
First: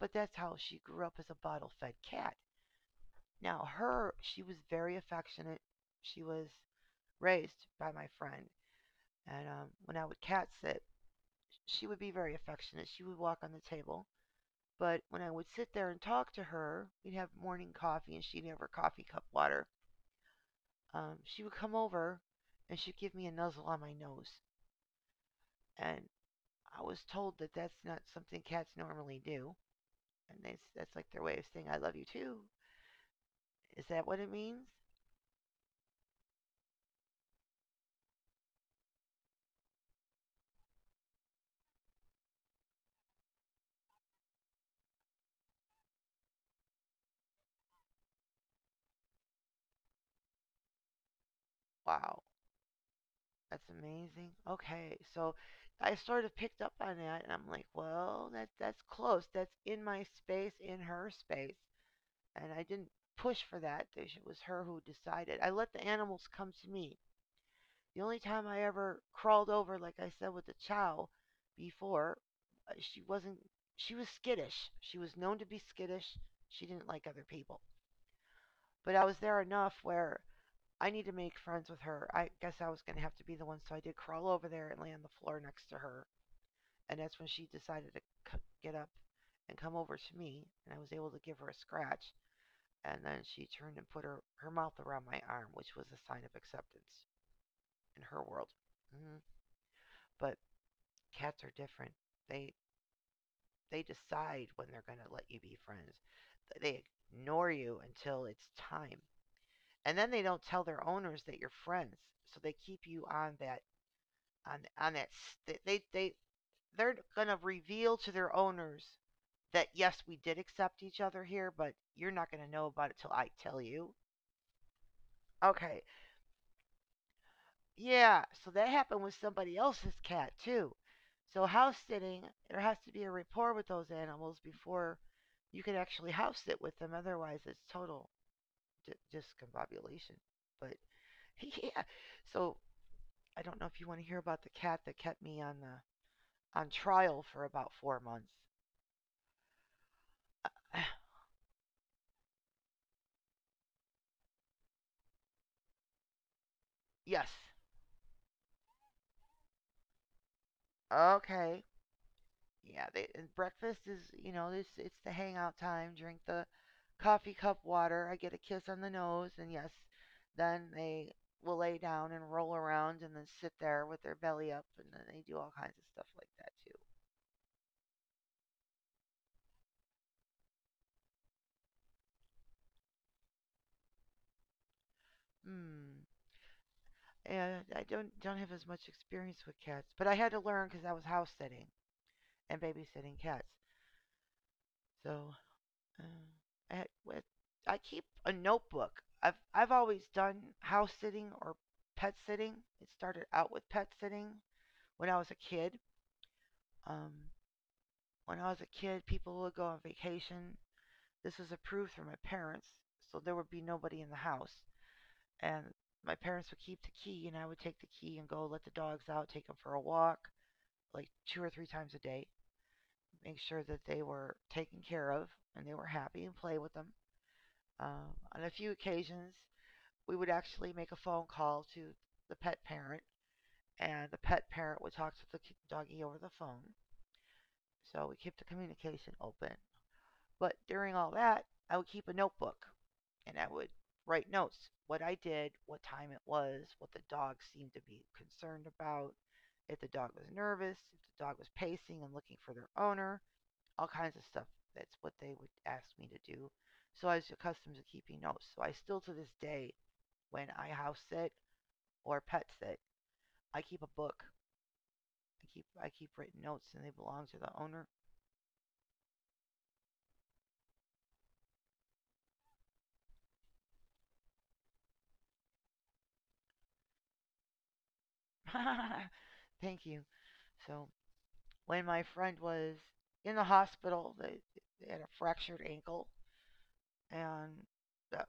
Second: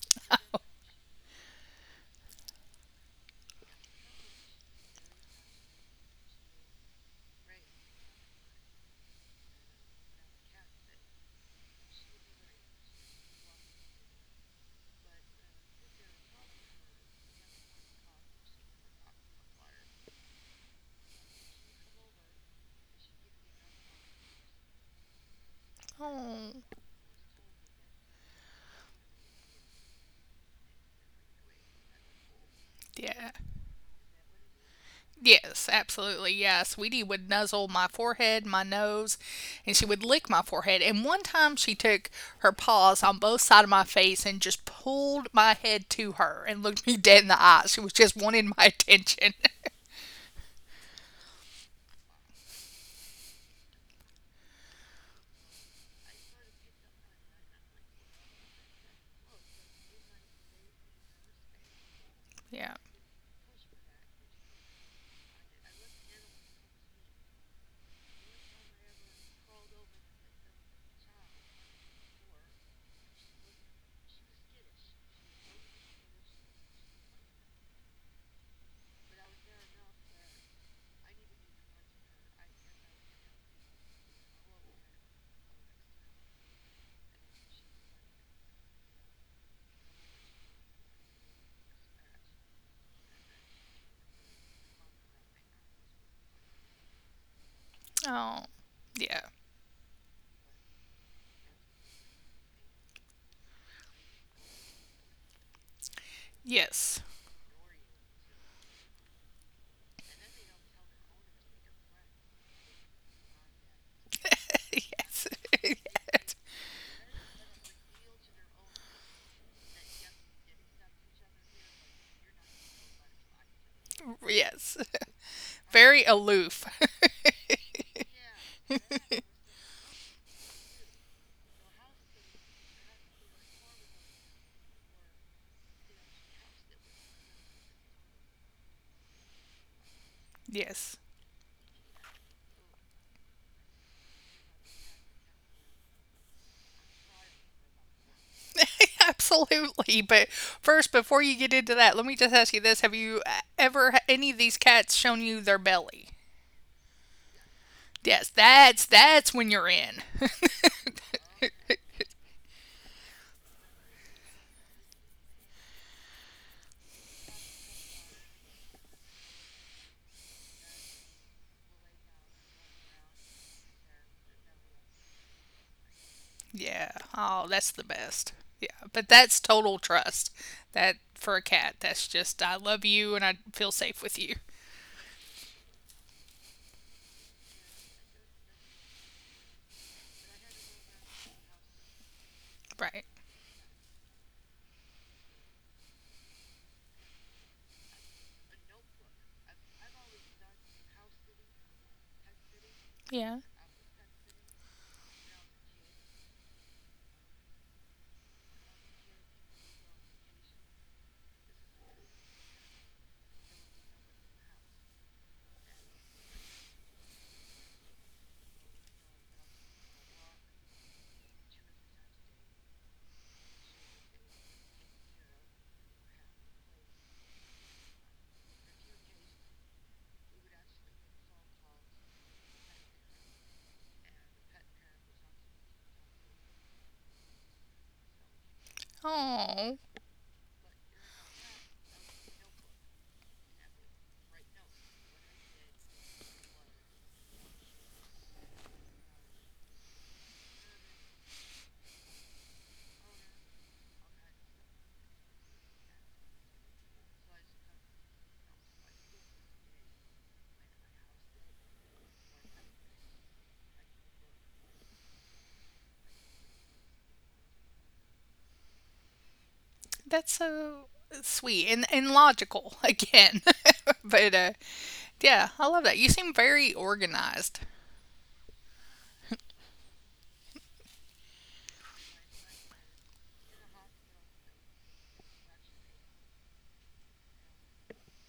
S2: But that's how she grew up as a bottle fed cat. Now, her, she was very affectionate. She was raised by my friend. And when I would cat sit, she would be very affectionate. She would walk on the table. But when I would sit there and talk to her, we'd have morning coffee and she'd have her coffee cup water. She would come over and she'd give me a nuzzle on my nose. And
S1: Oh,
S2: I was told that that's not something cats normally do. And that's like their way of saying, "I love you too."
S1: yeah.
S2: Is that what it means?
S1: Yes, absolutely. Yeah, Sweetie would nuzzle my forehead, my nose, and she would lick my forehead. And one time she took her paws on both sides of my face and just pulled my head to her and looked me dead in the eye. She was just wanting my attention.
S2: Wow, that's amazing. Okay, so I sort of picked up on that and I'm like, well, that, that's close. That's in my space, in her space. And I
S1: Yeah.
S2: didn't push for that. It was her who decided. I let the animals come to me. The only time I ever crawled over, like I said with the chow before, she wasn't she was skittish. She was known to be skittish. She didn't like other people. But I was there enough where I need to make friends with her. I guess I was going to have to be the one, so I did crawl over there and lay on the floor next to her. And that's when she decided to get up and come over to me, and I was able to give her a scratch. And then she turned and put her mouth around my arm, which was a sign of acceptance in her
S1: Oh,
S2: world. hmm
S1: yeah.
S2: But cats are different. They they decide when they're going to let you be friends. They
S1: Yes.
S2: ignore you until it's time. And then they don't tell their owners that you're friends. So they keep you on that, on that,
S1: Yes.
S2: they they
S1: Yes.
S2: they're going to reveal to their owners that yes, we did accept each other here, but you're not going to know about it till I tell you.
S1: Yes.
S2: Okay.
S1: Very aloof.
S2: Yeah, so that happened with somebody else's cat too. So house sitting, there has to be a rapport with those animals before you can actually house sit with them. Otherwise, it's total discombobulation. But
S1: Yes.
S2: yeah. So I don't know if you want to hear about the cat that kept me on the on trial for about 4 months.
S1: Absolutely. But first, before you get into that, let me just ask you this. Have you ever, any of these cats shown you their belly?
S2: Yes.
S1: Yes, that's when you're in.
S2: Okay. Yeah. They, and breakfast is, this, it's the hangout time. Drink the coffee cup water. I get a kiss on the nose, and yes, then they will lay down and roll around and then sit there with their belly up, and then they do all kinds of stuff like that too.
S1: Yeah. Oh, that's the best. Yeah. But that's total trust. That, for a cat, that's just, I love you and I feel safe with you.
S2: Hmm. And I don't have as much experience with cats, but I had to learn because I was house sitting and
S1: Right.
S2: babysitting cats. So, uh, I, with, I keep a notebook. I've always done house sitting or pet sitting. It started
S1: Yeah.
S2: out with pet sitting when I was a kid. Um, when I was a kid, people would go on vacation. This was approved for my parents, so there would be nobody in the house. And my parents would keep the key, and I would take the key and go let the dogs out, take them for a walk, like two or three times a day, make sure that they were taken care of and they were happy and play with them. On a few occasions, we would actually make a phone call to the pet parent, and the pet parent would talk to the doggy over the phone. So we kept the communication open.
S1: Oh.
S2: But during all that, I would keep a notebook and I would write notes what I did, what time it was, what the dog seemed to be concerned about, if the dog was nervous, if the dog was pacing and looking for their owner, all kinds of stuff. That's what they would ask me to do. So I was accustomed to keeping notes. So I still to this day when I house sit or pet sit. I keep a book. I keep written notes and they belong to the owner.
S1: That's so sweet and logical again. But yeah, I love that. You seem very organized.
S2: Thank you. So when my friend was in the hospital, they had a fractured ankle, and that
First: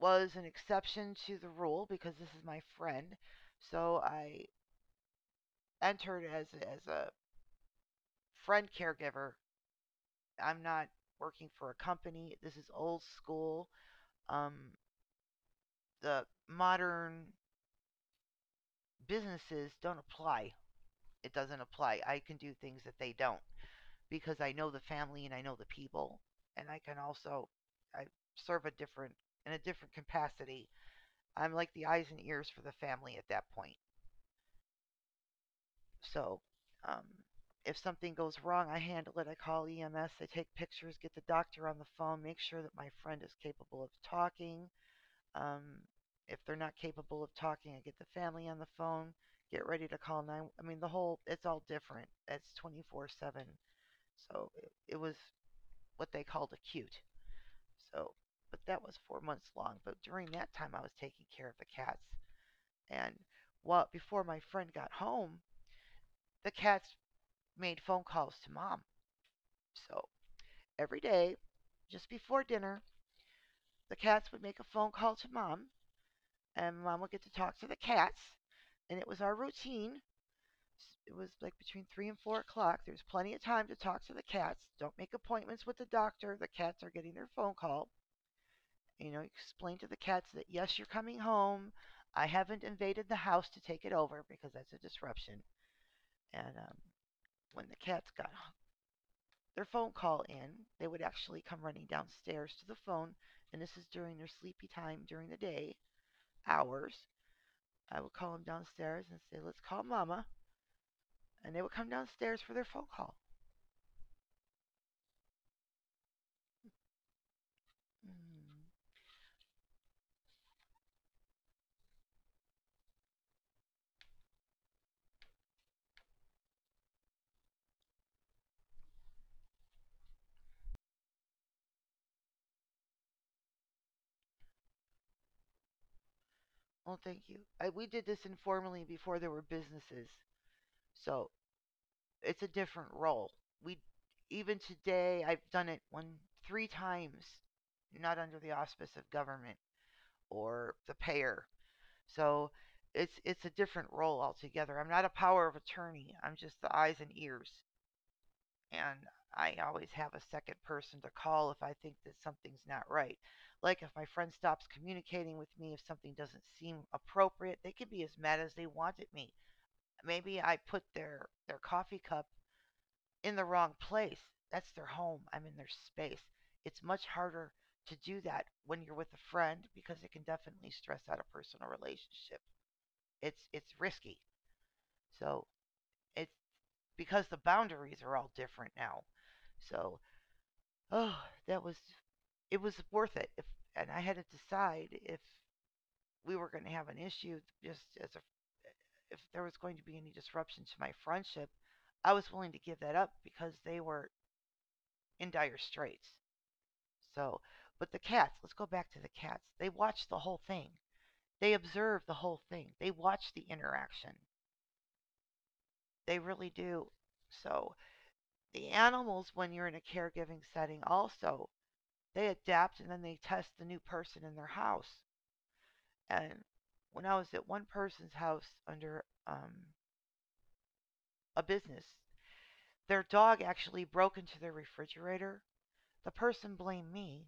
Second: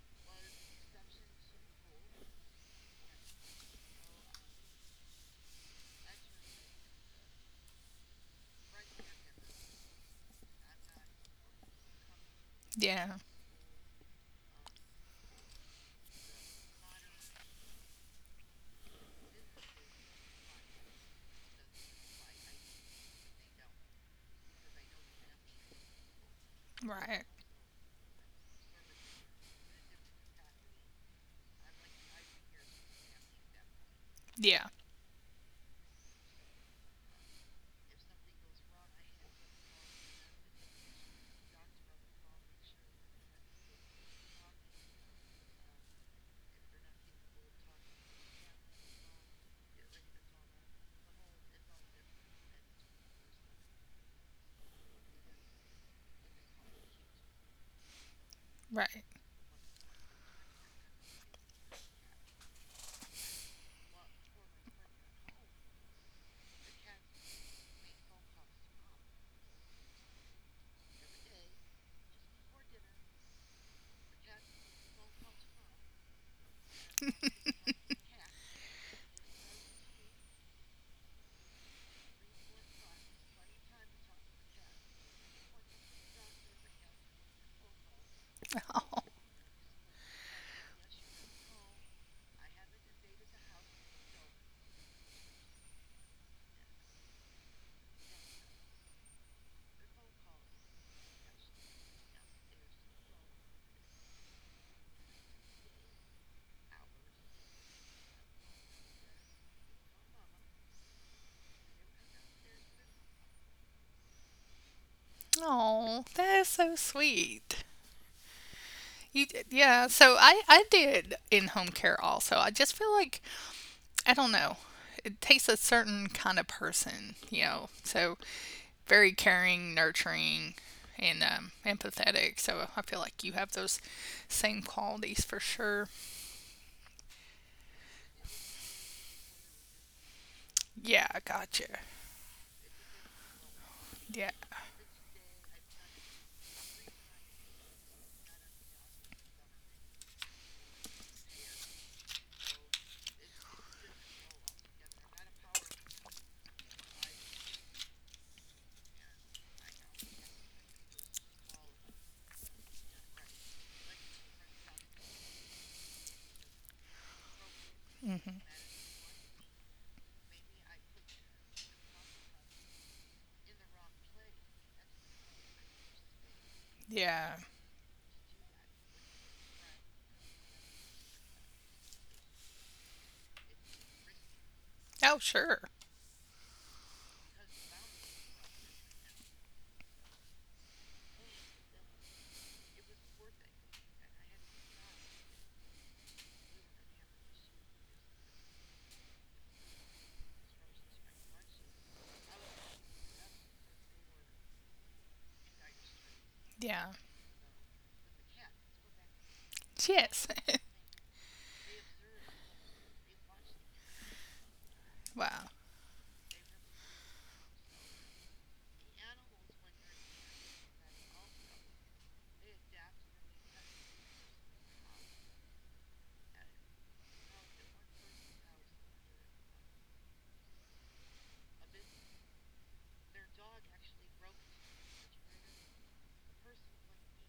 S2: was an exception to the rule because this is my friend. So I entered as a friend caregiver. I'm not working for a company. This is old
S1: Yeah,
S2: school. Um, the modern businesses don't apply. It doesn't apply. I can do things that they don't because I know the family and I know the people, and I can
S1: right.
S2: also I serve a different in a different capacity. I'm like the eyes and ears for the family at that point.
S1: Yeah,
S2: So, um, if something goes wrong, I handle it. I call EMS. I take pictures, get the doctor on the phone, make sure that my friend is capable of talking. Um, if they're not capable of talking, I get the family on the phone, get ready to call nine. I mean, the whole it's all different. It's 24/7. So it was what they called acute. So, but that was
S1: right.
S2: 4 months long. But during that time, I was taking care of the cats. And while before my friend got home, the cats made phone calls to mom. So every day, just before dinner, the cats would make a phone call to mom, and mom would get to talk to the cats. And it was our routine. It was like between 3 and 4 o'clock. There's plenty of time to talk to the cats. Don't make appointments with the doctor. The cats are getting their phone call.
S1: Oh,
S2: Explain to the cats that yes, you're coming home. I haven't invaded the house to take it over because that's a disruption. And when the cats got their phone call in, they would actually come running downstairs to the phone. And this is during their sleepy time during the day, hours. I would call them downstairs and say, let's call mama. And they would come downstairs for their phone call.
S1: oh that's so sweet.
S2: Mm.
S1: You, yeah, so I did in home care also. I just feel like, I don't know, it takes a certain kind of person, you know. So very caring, nurturing, and empathetic. So I feel like you have those same qualities for sure.
S2: Well, thank you. We did this informally before there were businesses,
S1: Yeah,
S2: so
S1: gotcha.
S2: it's a different role. We
S1: Yeah.
S2: even today I've done it one three times, not under the auspice of government or the payer. So it's a different role altogether. I'm not a power of attorney. I'm just the eyes and ears, and I always have a second person to call if I think that something's not right. Like if my friend stops communicating with me, if something doesn't seem appropriate, they can be as mad
S1: Hmm.
S2: as they want at me. Maybe I put their coffee cup in the wrong place. That's their home. I'm in their space. It's much
S1: Yeah.
S2: harder to do that when you're with a friend because it can definitely stress out a personal relationship. It's risky.
S1: Oh,
S2: So
S1: sure.
S2: it's because the boundaries are all different now. So oh, that was it was worth it. If and I had to decide if we were going to have an issue, just as a, if there was going to be any disruption to my friendship, I was willing to give that up because they were in dire straits.
S1: Yeah.
S2: So, but the cats. Let's go back to the cats. They watched the
S1: Yes.
S2: whole thing. They observed the whole thing. They watched the interaction.
S1: Wow.
S2: They really do. So the animals, when you're in a caregiving setting, also they adapt and then they test the new person in their house. And when I was at one person's house under a business, their dog actually broke into their refrigerator. The person blamed me,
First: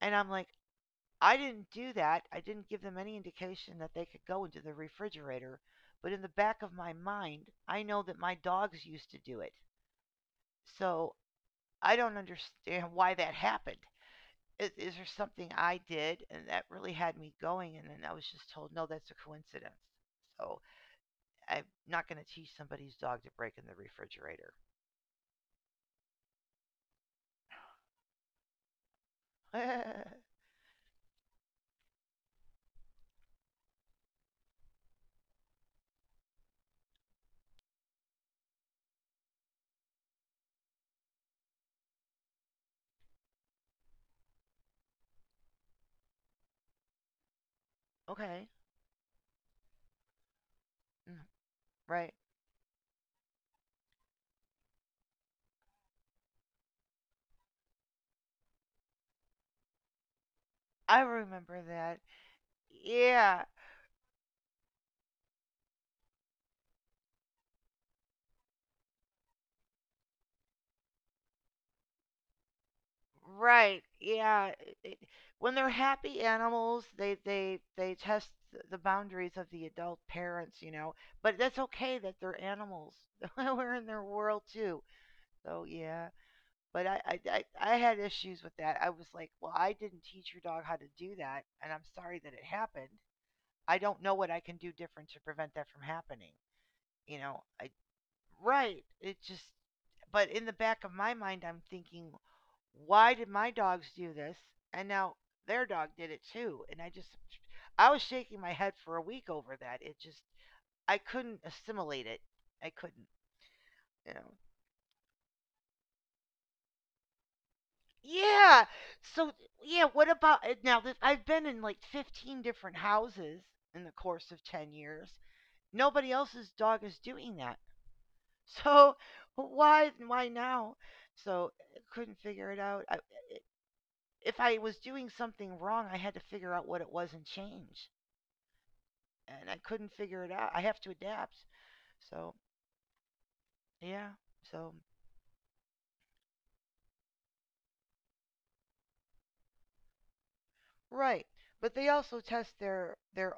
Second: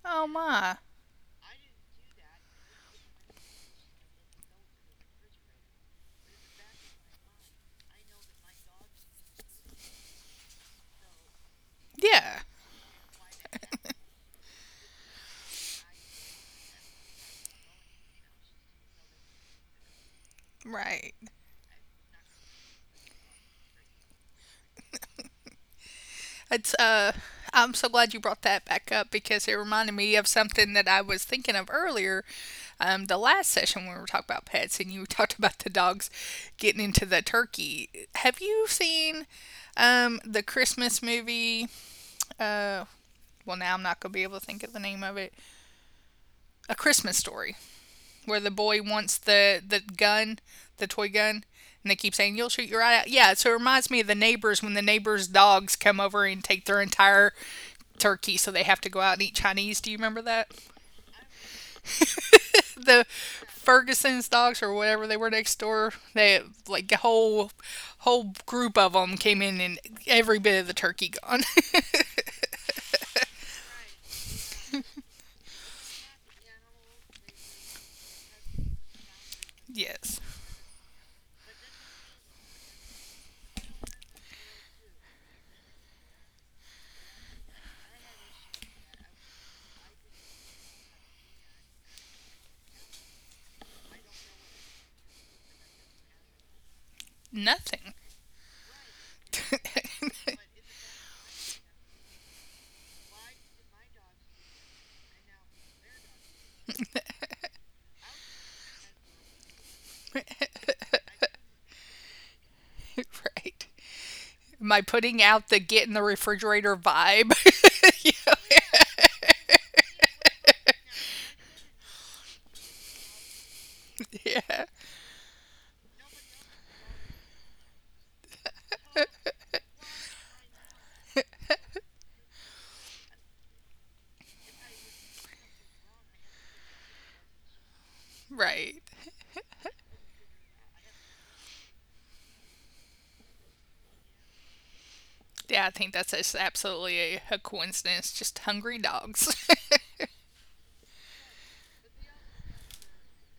S2: and
S1: Oh
S2: I'm like,
S1: my.
S2: I didn't do that. I didn't give them any indication that they could go into the refrigerator. But in the back of my mind, I know that my dogs used to do it. So I don't
S1: Yeah.
S2: understand why that happened. Is there something I did? And that really had me going. And then I was just told, no, that's a coincidence. So
S1: Right.
S2: I'm not going to teach somebody's dog to break in the refrigerator.
S1: It's I'm so glad you brought that back up because it reminded me of something that I was thinking of earlier. Um, the last session when we were talking about pets and you talked about the dogs getting into the turkey. Have you seen um, the Christmas movie? Uh well, now I'm not going to be able to think of the name of it. A Christmas Story, where
S2: Okay.
S1: the boy wants the gun, the toy
S2: Mm.
S1: gun, and they
S2: Right.
S1: keep saying you'll shoot your eye out. Yeah, so it reminds me of the neighbors when the neighbors' dogs come over and take their entire turkey, so they have to go out and eat Chinese. Do you remember that?
S2: I remember that.
S1: The
S2: Yeah.
S1: Ferguson's dogs or whatever they were next door, they like a whole group of them came in and every bit of the turkey gone.
S2: Right. Yeah. When they're happy animals, they test the boundaries of the adult
S1: Yes,
S2: parents. But that's okay that they're animals. We're in their world too. So yeah. But I had issues with that. I was like, well, I didn't teach your dog how to do that, and I'm sorry that it happened. I don't know what I can do different to prevent that from happening. You know, I
S1: nothing.
S2: right. It just but in the back of my mind I'm thinking, why did my dogs do this? And now their dog did it too. And I was shaking my head for a week over that. It just I couldn't assimilate it. I couldn't,
S1: Right.
S2: you know.
S1: Am I putting out the get in the refrigerator vibe? Yeah.
S2: Yeah. So yeah, what about now that I've been in like 15 different houses in the course of
S1: Yeah,
S2: 10 years. Nobody else's dog is doing that. So why now? So I couldn't figure it out. If I was doing something wrong, I had to figure out what it was and change.
S1: right.
S2: And I couldn't figure it out. I have to adapt. So yeah. So
S1: Yeah, I think that's just absolutely a coincidence. Just hungry dogs.
S2: right. But they also test their their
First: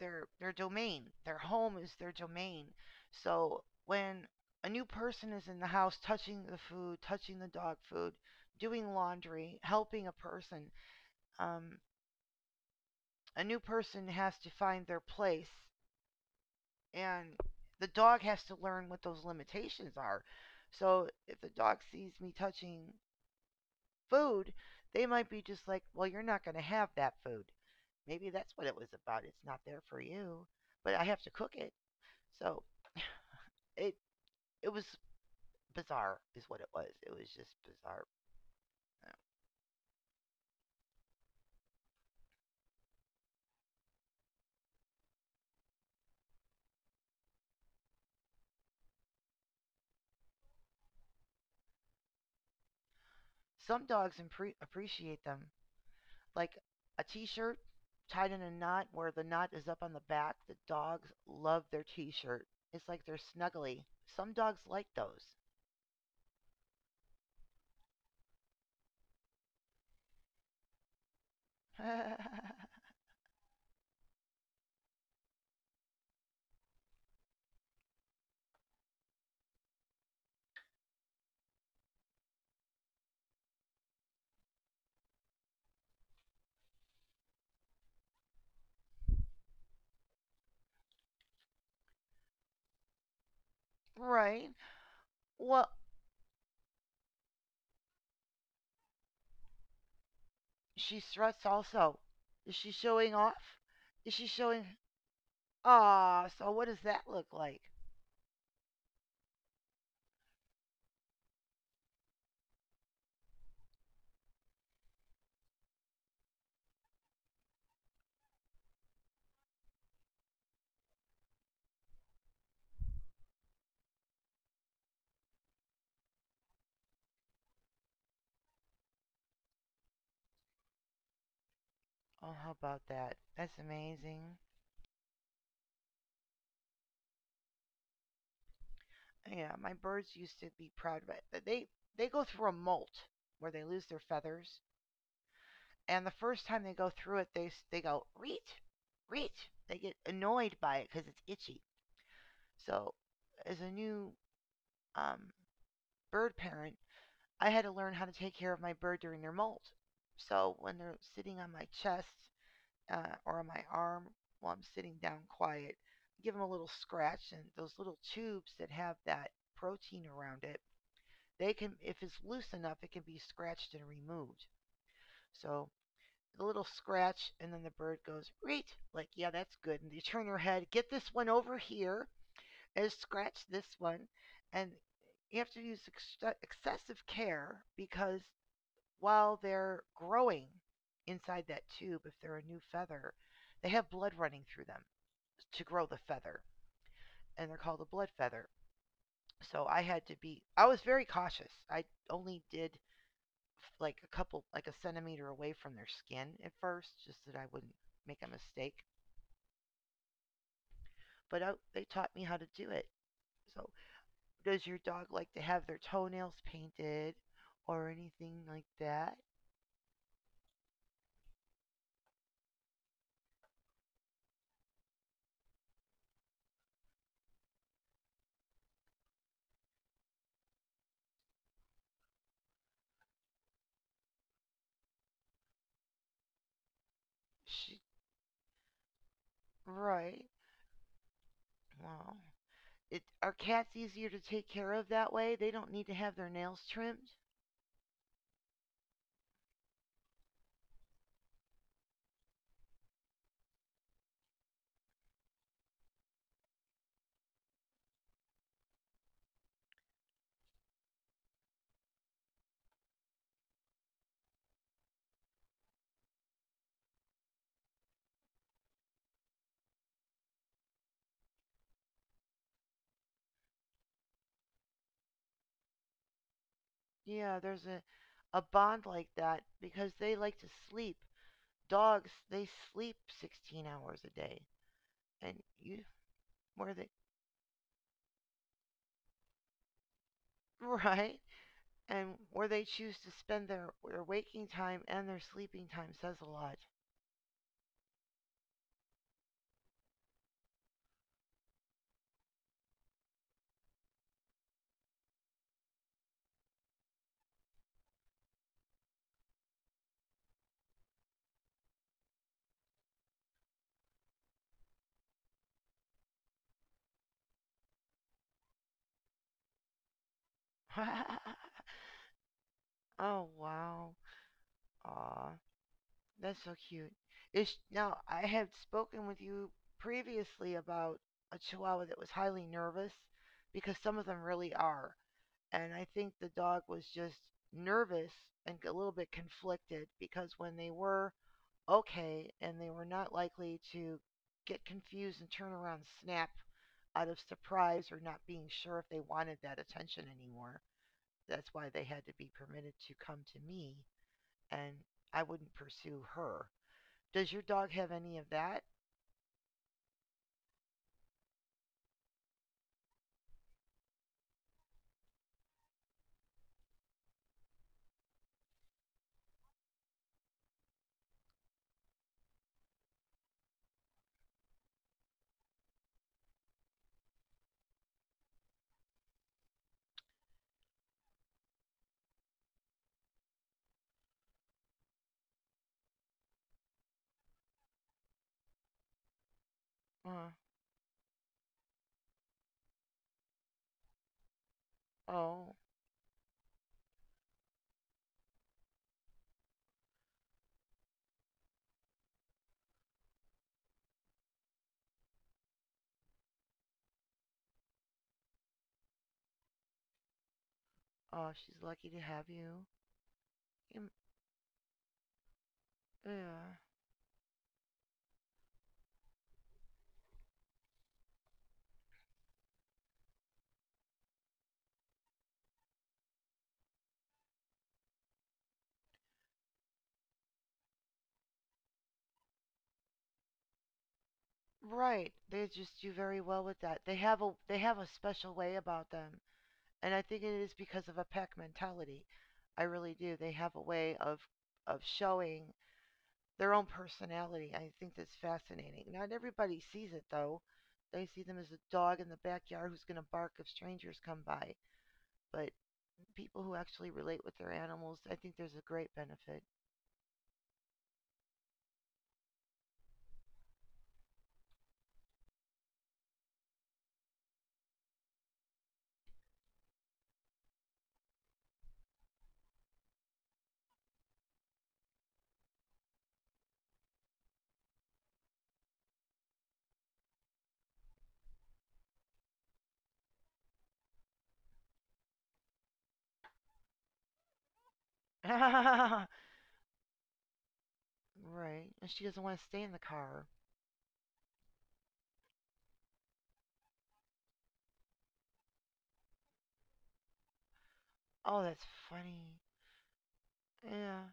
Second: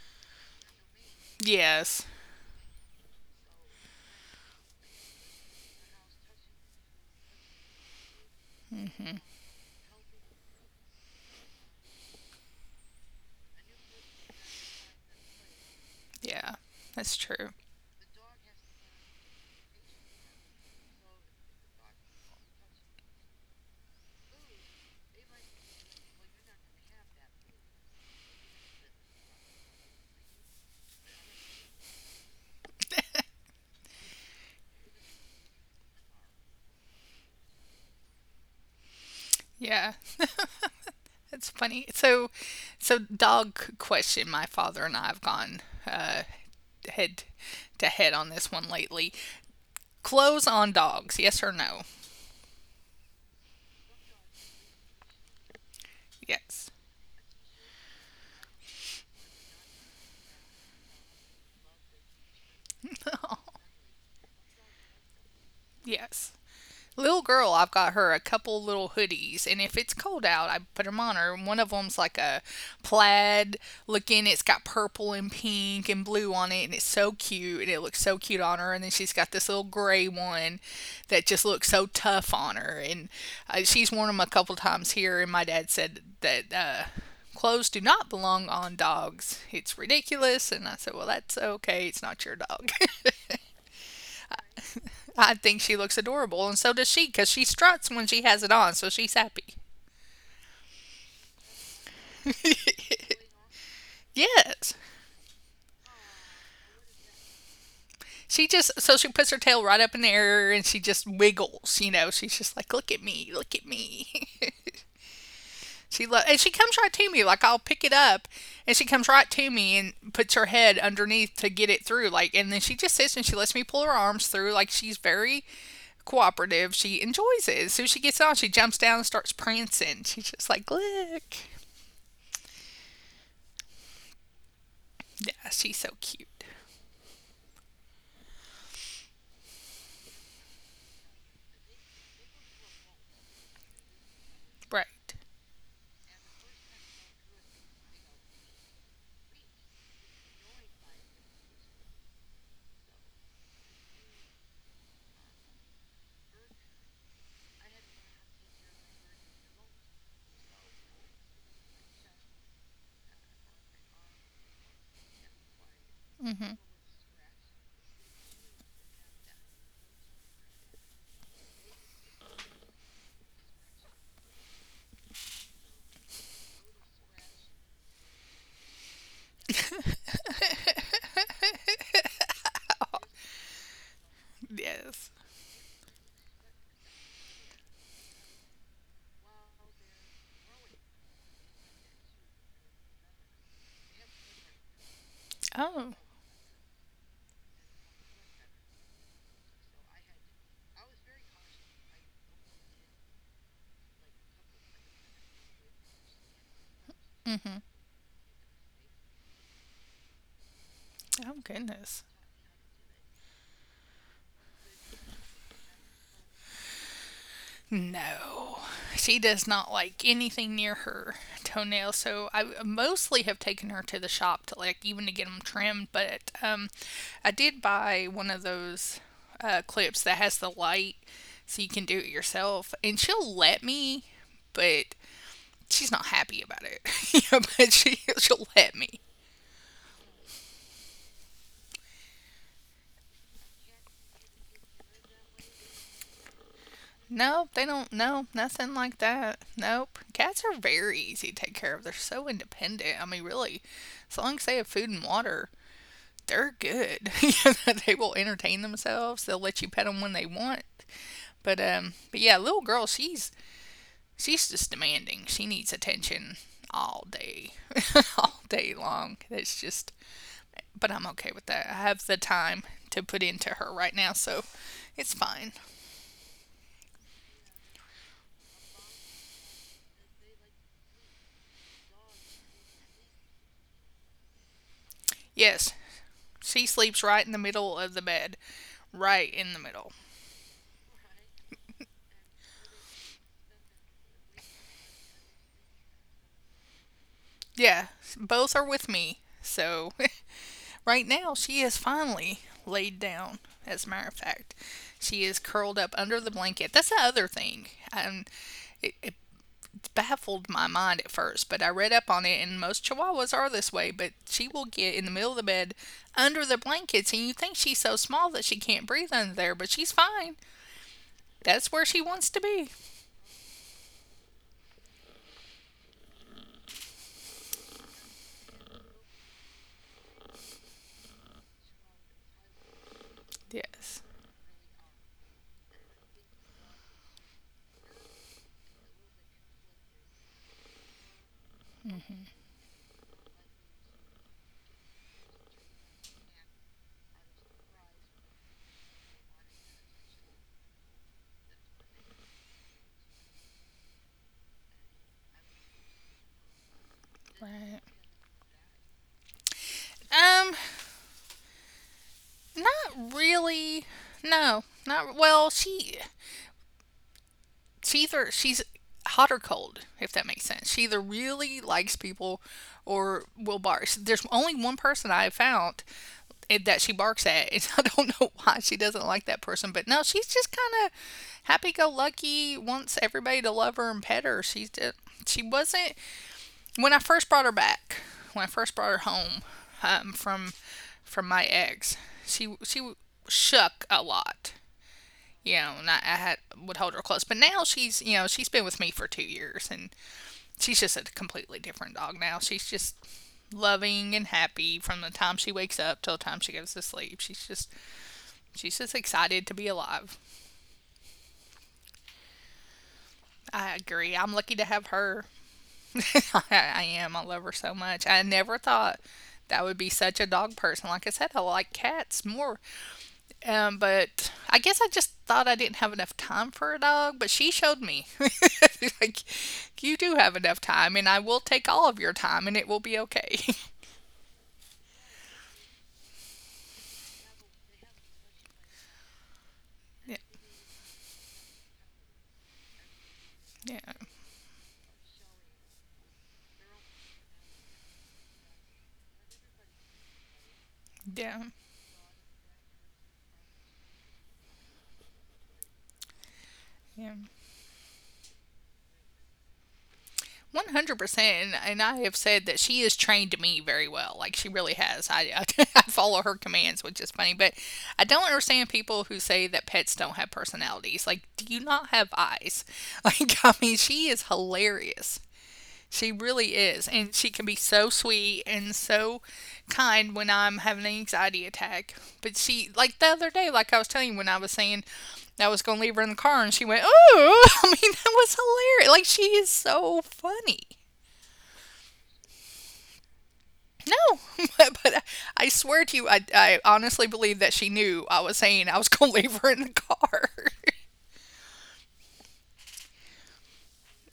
S2: their their domain. Their home is
S1: Yes.
S2: their domain. So when a new person is in the house touching the food, touching the dog food, doing
S1: Hmm.
S2: laundry, helping a person, um, a new person has to find their place,
S1: Yeah, that's
S2: and
S1: true.
S2: the dog has to learn what those limitations are. So if the dog sees me touching food, they might be just like, well, you're not going to have that food. Maybe that's what it was about. It's not there for you, but I have to cook it. So it it was bizarre is what it was. It was just bizarre.
S1: Yeah, that's funny. So, so dog question. My father and I have gone uh, head to head on this one lately. Clothes on dogs. Yes or no?
S2: Some dogs appreciate them like
S1: Yes.
S2: a t-shirt tied in a knot where the knot is up on the back. The dogs love their t-shirt. It's like they're snuggly. Some dogs like those.
S1: Yes. Little girl, I've got her a couple little hoodies, and if it's cold out, I put them on her. One of them's like a plaid looking. It's got purple and pink and blue on it, and it's so cute, and it looks so cute on her. And then she's got this little gray one that just looks so tough on her. And she's worn them a couple times here, and my dad said that clothes do not belong on dogs. It's ridiculous. And I said, well, that's okay. It's not your dog.
S2: Right.
S1: I think
S2: Well,
S1: she looks adorable, and so does she, because she struts when she has it on, so she's happy.
S2: she struts also. Is she showing off? Is she
S1: Yes.
S2: showing? Ah, so what does that look like?
S1: She just, so she puts her tail right up in the air and she just wiggles, you know. She's just like, look at me, look at me. And she comes right to me, like I'll pick it up, and she comes right to me and puts her head underneath to get it through. Like, and then she just sits and she lets me pull her arms through. Like, she's very cooperative. She enjoys it. As soon as she gets on, she jumps down and starts prancing. She's just like, look.
S2: Oh, how about that? That's amazing.
S1: Yeah, she's so cute.
S2: Yeah, my birds used to be proud of it. They go through a molt where they lose their feathers.
S1: Right.
S2: And the first time they go through it, they go reach, reach. They get annoyed by it because it's itchy. So, as a new um, bird parent, I had to learn how to take care of my bird during their molt. So when they're sitting on my chest or on my arm while I'm sitting down quiet, I give them a
S1: Hmm.
S2: little scratch, and those little tubes that have that protein around it, they can, if it's loose enough, it can be scratched and removed. So a little scratch, and then the bird goes, Reet. Like, yeah, that's good. And you turn your head, get this one over here, and scratch this one. And
S1: Yes.
S2: you have to use excessive care because while they're growing inside that tube, if they're a new feather, they have blood running through them to grow
S1: Oh,
S2: the feather, and they're called a blood feather. So I had to be, I was very cautious. I only did like a couple, like a centimeter away from their skin at first, just that I wouldn't make a mistake.
S1: oh
S2: But they
S1: goodness.
S2: taught me how to do it. So, does your dog like to have their toenails painted or anything
S1: No,
S2: like
S1: she
S2: that?
S1: does not like anything near her toenails. So I mostly have taken her to the shop to like even to get them trimmed. But I did buy one of those clips that has the light, so you can do it yourself, and she'll let me. But she's not happy about it. Yeah, but
S2: She,
S1: she'll let me.
S2: right. Well, are cats easier to take care of that way? They don't need to have their nails trimmed?
S1: Nope, they don't. No, nothing like that. Nope. Cats are very easy to take care of. They're so independent. I mean, really, as long as they have food and water, they're good. You know, they will entertain themselves. They'll let you pet them when they want. But yeah, little girl, she's just demanding. She needs attention all day, all day long. It's just, but I'm okay with that. I have the time to put into her right now, so it's fine.
S2: Yeah, there's a bond like that because they like to sleep. Dogs, they sleep 16 hours a day. And
S1: Yes,
S2: you,
S1: she
S2: where they,
S1: sleeps right in the middle of the bed. Right in the middle.
S2: right? And where they choose to spend their waking time and their sleeping time says a lot.
S1: Yeah, both are with me. So right now she is finally laid down, as a matter of fact. She is curled up under the blanket. That's the other thing. Um, it, it baffled my mind at first, but I read up on it, and most chihuahuas are this way. But she will get in the middle of the bed under the blankets, and you think she's so small that she can't breathe under there, but she's fine. That's where she wants to be.
S2: Oh, wow. Aw, that's so cute. Now I had spoken with you previously about a chihuahua that was highly nervous because some
S1: Yes.
S2: of them really are. And I think the dog was just nervous and a little bit conflicted because when they were okay, and they were not likely to get confused and turn around and snap out of surprise or not being sure if they wanted that attention anymore. That's why they had to be permitted to come to me. And I wouldn't pursue her. Does your dog
S1: Right.
S2: have any of that?
S1: Um, Not really. No, not well. She either she's hot or cold, if that makes sense. She either really likes people or will bark. There's only one person I have found that she barks at, and I don't know why she doesn't like that person. But no, she's just kind of happy-go-lucky. Wants everybody to love her and pet her. She's just, she wasn't when I first brought her back, when I first brought her home um,
S2: Uh,
S1: from from my ex, she shook a lot. You
S2: oh,
S1: know, and I had, would hold her close. But now she's you know she's been with me for 2 years, and she's just a completely different dog now. She's just loving and happy from the time she wakes up till the time she goes to sleep. She's just excited to be alive.
S2: uh, she's lucky to have you.
S1: I
S2: Um,
S1: agree. I'm lucky to have her. I
S2: yeah.
S1: I am. I love her so much. I never thought that would be such a dog person. Like I said, I like cats more. But I guess I just thought I didn't have enough time for a dog, but she showed me. Like, you do have enough time, and I will take all of your time, and it will be okay.
S2: Right. They just do very well with that. They have a special way about them, and I
S1: yeah,
S2: think it is because of a pack mentality. I really do. They have a
S1: yeah,
S2: way of showing their own personality. I think that's fascinating. Not everybody sees it though. They see them
S1: yeah.
S2: as a dog in the backyard who's going to bark if strangers come by. But people who actually
S1: Yeah.
S2: relate with their animals, I think there's a great benefit.
S1: 100% and I have said that she has trained me very well like she really has. I follow her commands which is funny but I don't understand people who say that pets don't have personalities like do you not have eyes like I mean she is hilarious, she really is and she can be so sweet and so kind when I'm having an anxiety attack but she, like the other day, like I was telling you when I was saying I was going to leave her in the car and she went, oh, I mean, that was hilarious. Like, she is so funny.
S2: Right. And she doesn't want to stay in the car.
S1: No, but, swear to you, I honestly believe that she knew I was saying I was going to leave her in the car.
S2: Oh, that's funny. Yeah.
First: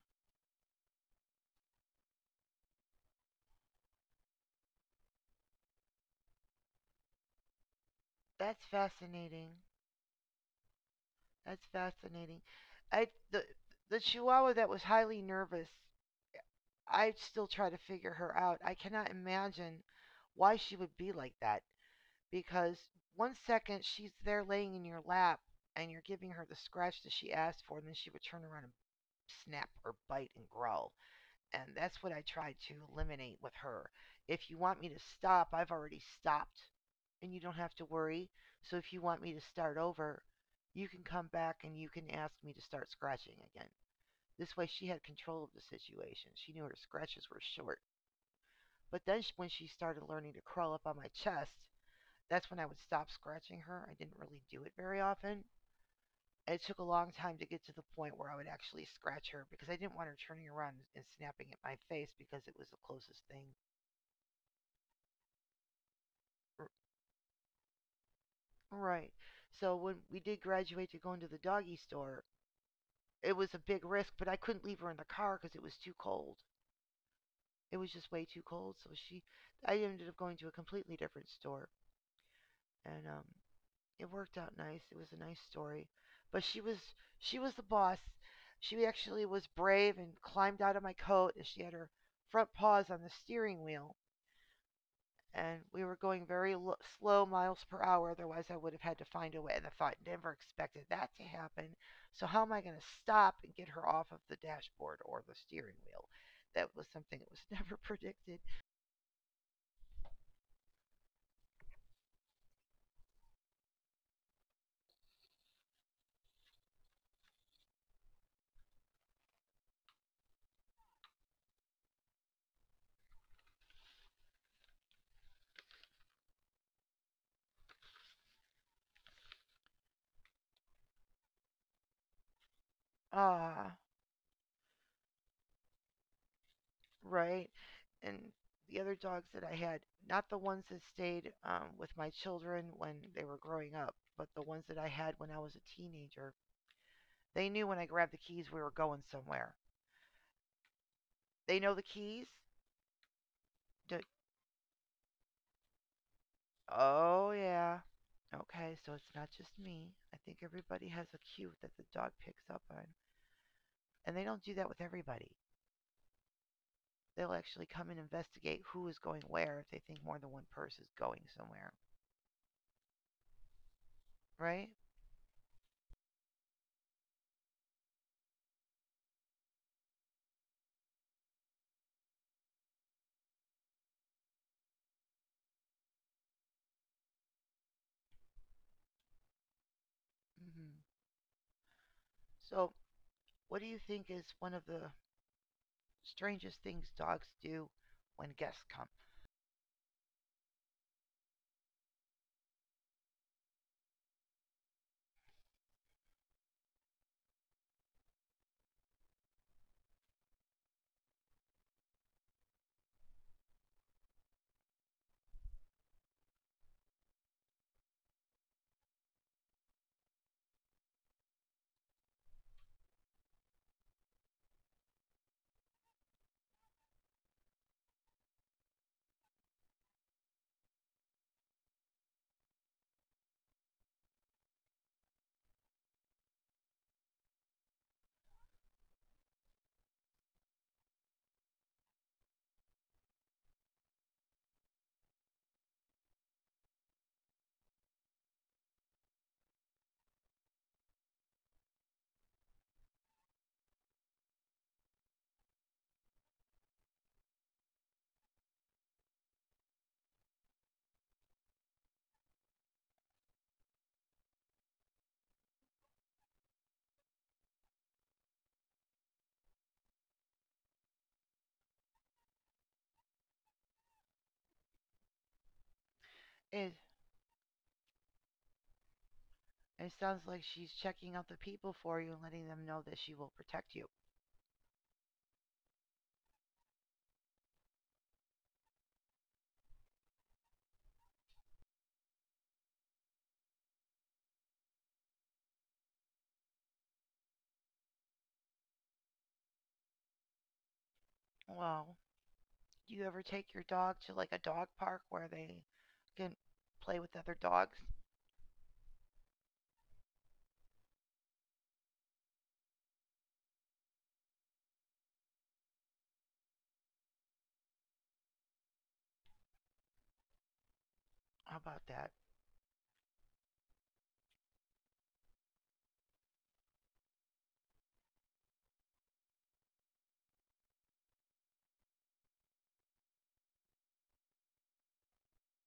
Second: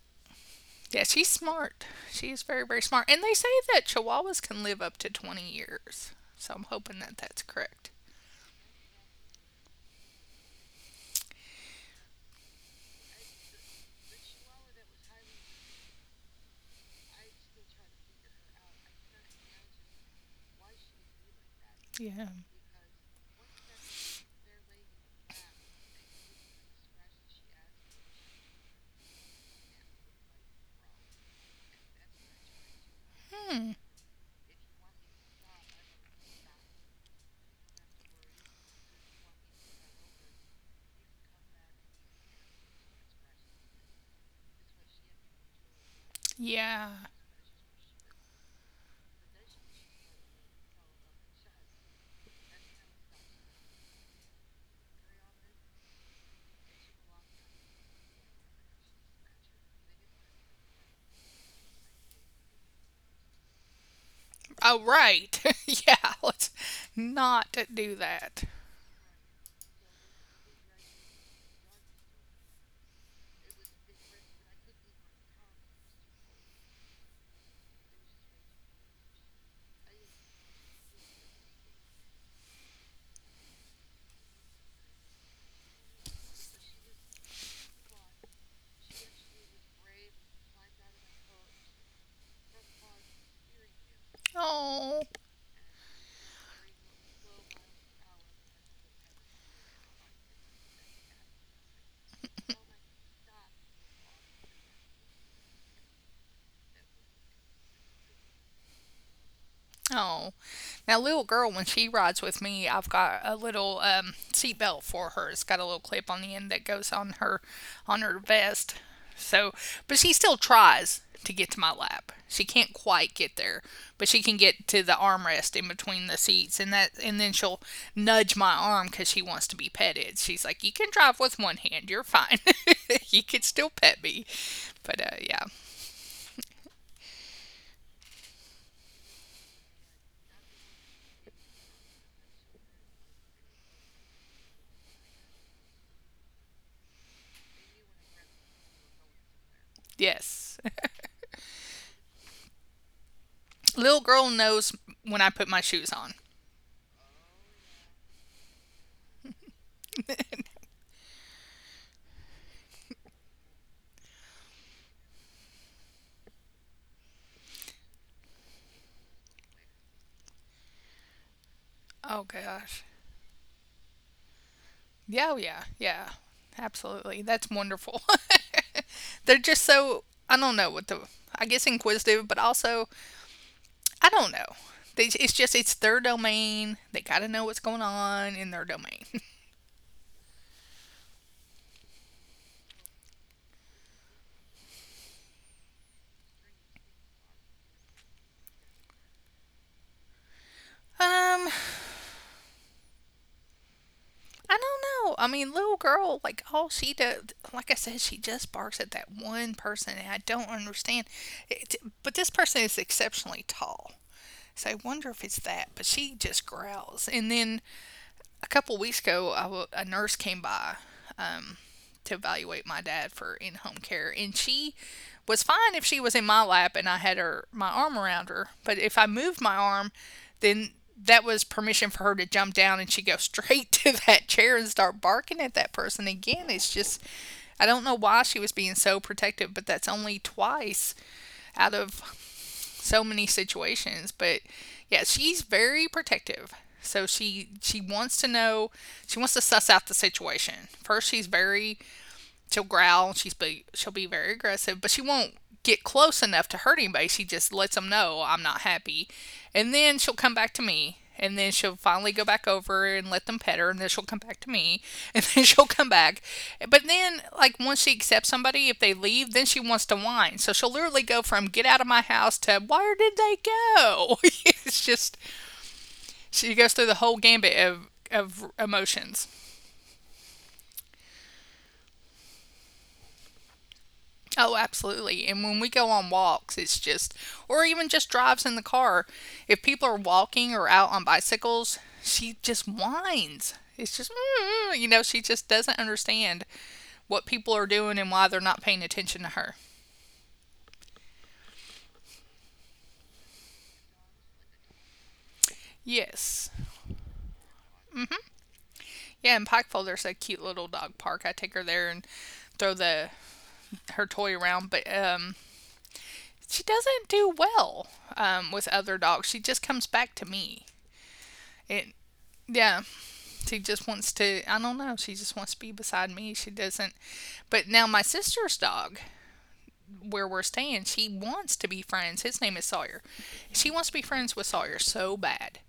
S1: Yeah, she's smart. She is very, very smart. And they say that chihuahuas can live up to 20 years. So I'm hoping that that's correct.
S2: That's fascinating. That's fascinating. I the chihuahua that was highly nervous. I still try to figure her out. I cannot imagine why she would be like that
S1: Yeah.
S2: because one second she's there laying in your lap and you're giving her the scratch that she asked for and then she would turn around and snap or bite and growl. And that's what I tried to eliminate with
S1: Hmm.
S2: her. If you want me to stop, I've already stopped, and you don't have to worry. So if you want me to start over, you can come back and you can ask me to start scratching again. This way, she had control of the situation. She knew her
S1: Yeah.
S2: scratches were short. But then, when she started learning to crawl up on my chest, that's when I would stop scratching her. I didn't really do it very often. It took a long time to get to the point where I would actually scratch her because I didn't want her turning around and snapping at my face because it was the closest thing.
S1: Oh, right. Yeah, let's not do that.
S2: Right. So when we did graduate to go into the doggy store, it was a big risk, but I couldn't leave her in the car because it was too cold. It was just way too cold. So I ended up going to a completely different store, and it worked out nice. It was a nice story, but she was the boss. She actually was brave and climbed out of my coat, and she had her front paws on the steering wheel,
S1: Oh,
S2: and we were going very slow miles per hour. Otherwise, I would have had to find a way. And I thought, never expected that to happen. So, how am I going to stop and get her off of the dashboard or the steering wheel? That was something that was never predicted.
S1: Oh, now little girl, when she rides with me, I've got a little seat belt for her. It's got a little clip on the end that goes on her vest. So, but she still tries to get to my lap. She can't quite get there, but she can get to the armrest in between the seats, and that, and then she'll nudge my arm because she wants to be petted. She's like, "You can drive with one hand. You're fine. You can still
S2: Ah, uh,
S1: pet me." But yeah,
S2: right. And the other dogs that I had, not the ones that stayed with my children when they were growing up, but the ones that I had when I was a teenager, they knew when I grabbed the keys we were going somewhere.
S1: yes,
S2: They know the keys.
S1: little girl knows when I put my shoes on.
S2: Oh, yeah. Okay, so it's not just me. I think everybody has a cue that the dog picks up on. And they don't do that with everybody. They'll actually come and investigate who is going where if they think more than one person is going somewhere,
S1: Oh gosh.
S2: right?
S1: Yeah, oh, yeah. Absolutely. That's wonderful. They're just so I don't know what the I guess inquisitive, but also I don't know. They, it's just it's their domain. They got to know what's going on in their domain.
S2: Hmm. So, what do you think is one of the strangest things dogs do when guests come?
S1: Um, I don't know. I mean, little girl, like all she does, like I said, she just barks at that one person, and I don't understand. It, but this person is exceptionally tall. So I wonder if it's that, but she just growls. And then a couple weeks ago, a nurse came by um, to evaluate my dad for in home care, and she was fine if she was in my lap and I had her my arm around her. But if I moved my arm, then that was permission for her to jump down and she go straight to that chair and start barking at that person again. It's just I don't know why she was being so protective, but that's only twice out of so many situations. But yeah, she's very protective. So she wants to know, she wants to suss out the situation. First, she'll growl. She'll be very aggressive, but she won't get close enough to hurt anybody. She just lets them know I'm not happy, and then she'll come back to me. And then she'll finally go back over and let them pet her, and then she'll come back to me, and then she'll come back. But then, like, once she accepts somebody, if they leave, then she wants to whine. So she'll literally go from get out of my house to where did they go? It's just, she goes
S2: It,
S1: through the whole gambit of emotions.
S2: it sounds like she's checking out the people for you and letting them know that she will protect you.
S1: Oh, absolutely. And when we go on walks, it's just, or even just drives in the car, if people are walking or out on bicycles, she just whines. It's just, "Mm," you know, she just doesn't understand what people are doing and why they're not paying attention to her.
S2: Well. Do you ever take your dog to like a dog park where they can
S1: Yes.
S2: play with other dogs?
S1: Yeah, in Pikeville, there's a cute little dog park. I take her there and throw the her toy around, but she doesn't do well with other dogs. She just comes back to me.
S2: How
S1: It,
S2: about that?
S1: yeah, she just wants to, I don't know, she just wants to be beside me. She doesn't. But now my sister's dog, where we're staying, she wants to be friends. His name is Sawyer. She wants to be friends with Sawyer so bad.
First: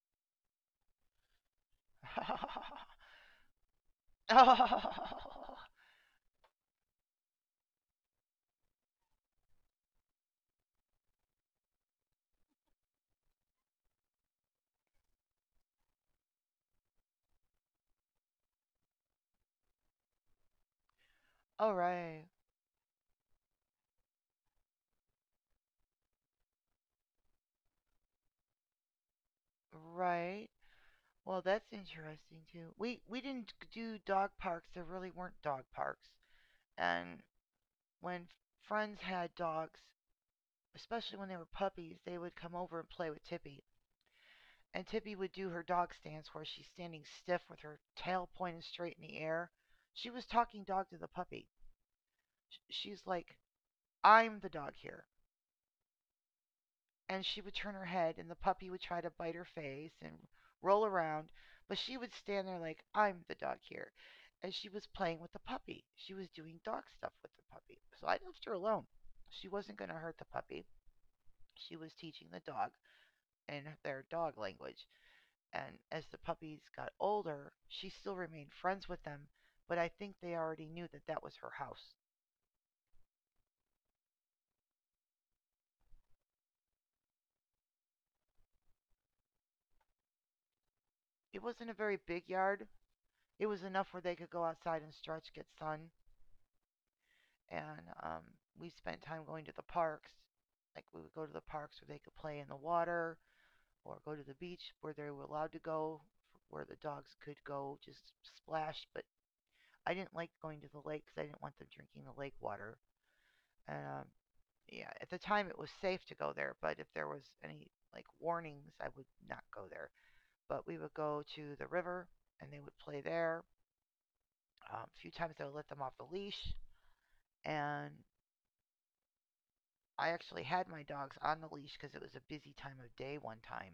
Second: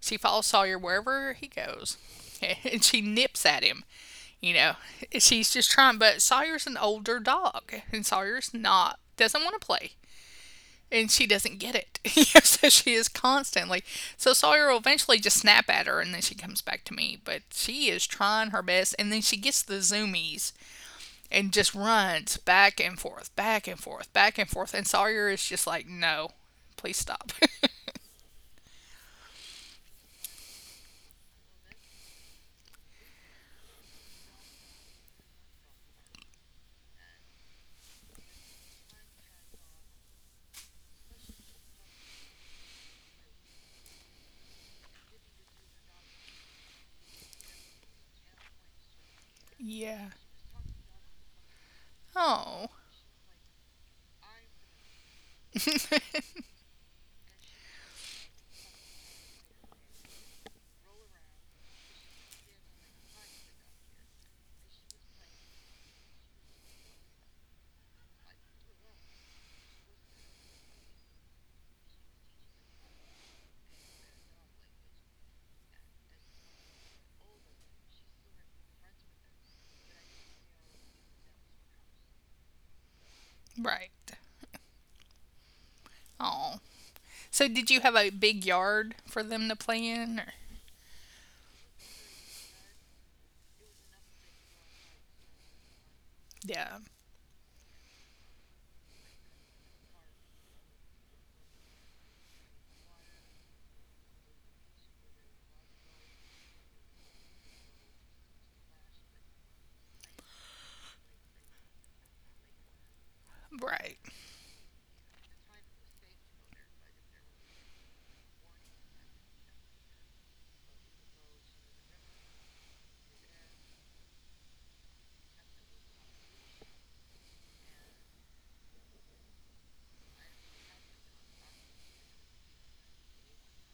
S1: She follows Sawyer wherever he goes and she nips at him. You know, she's
S2: Oh,
S1: just trying, but Sawyer's an older dog and Sawyer's not, doesn't want to play and she doesn't get it. So she is constantly. So Sawyer will eventually just snap at her, and then she comes back to me. But she is trying her best, and then she gets the zoomies and just
S2: all right,
S1: runs back and forth, back and forth, back and forth. And Sawyer is just like, "No, please stop."
S2: right. Well, that's interesting too. We didn't do dog parks. There really weren't dog parks. And when friends had dogs, especially when they were puppies, they would come over and play with Tippy. And Tippy would do her dog stance where she's standing stiff with her tail pointed straight in the air.
S1: Yeah.
S2: She was talking dog to the puppy.
S1: Oh.
S2: She's like, I'm the dog here. And she would turn her head, and the puppy would try to bite her face and roll around. But she would stand there like, I'm the dog here. And she was playing with the puppy. She was doing dog stuff with the puppy. So I left her alone. She wasn't going to hurt the puppy. She was teaching the dog in their dog language. And as the puppies got older, she still remained friends with them. But I think they already knew that that was her house.
S1: Right. Oh. So did you have a big yard for them to play in? Or?
S2: It wasn't a very big yard, it was enough where they could go outside and stretch, get sun,
S1: Yeah.
S2: and we spent time going to the parks. Like we would go to the parks where they could play in the water, or go to the beach where they were allowed to go, where the dogs could go just splash. But I didn't like going to the lake because I didn't want them drinking the lake water. And
S1: Right.
S2: um, yeah, at the time it was safe to go there, but if there was any like warnings, I would not go there. But we would go to the river and they would play there. A few times I would let them off the leash and I actually had my dogs on the leash because it was a busy time of day one time,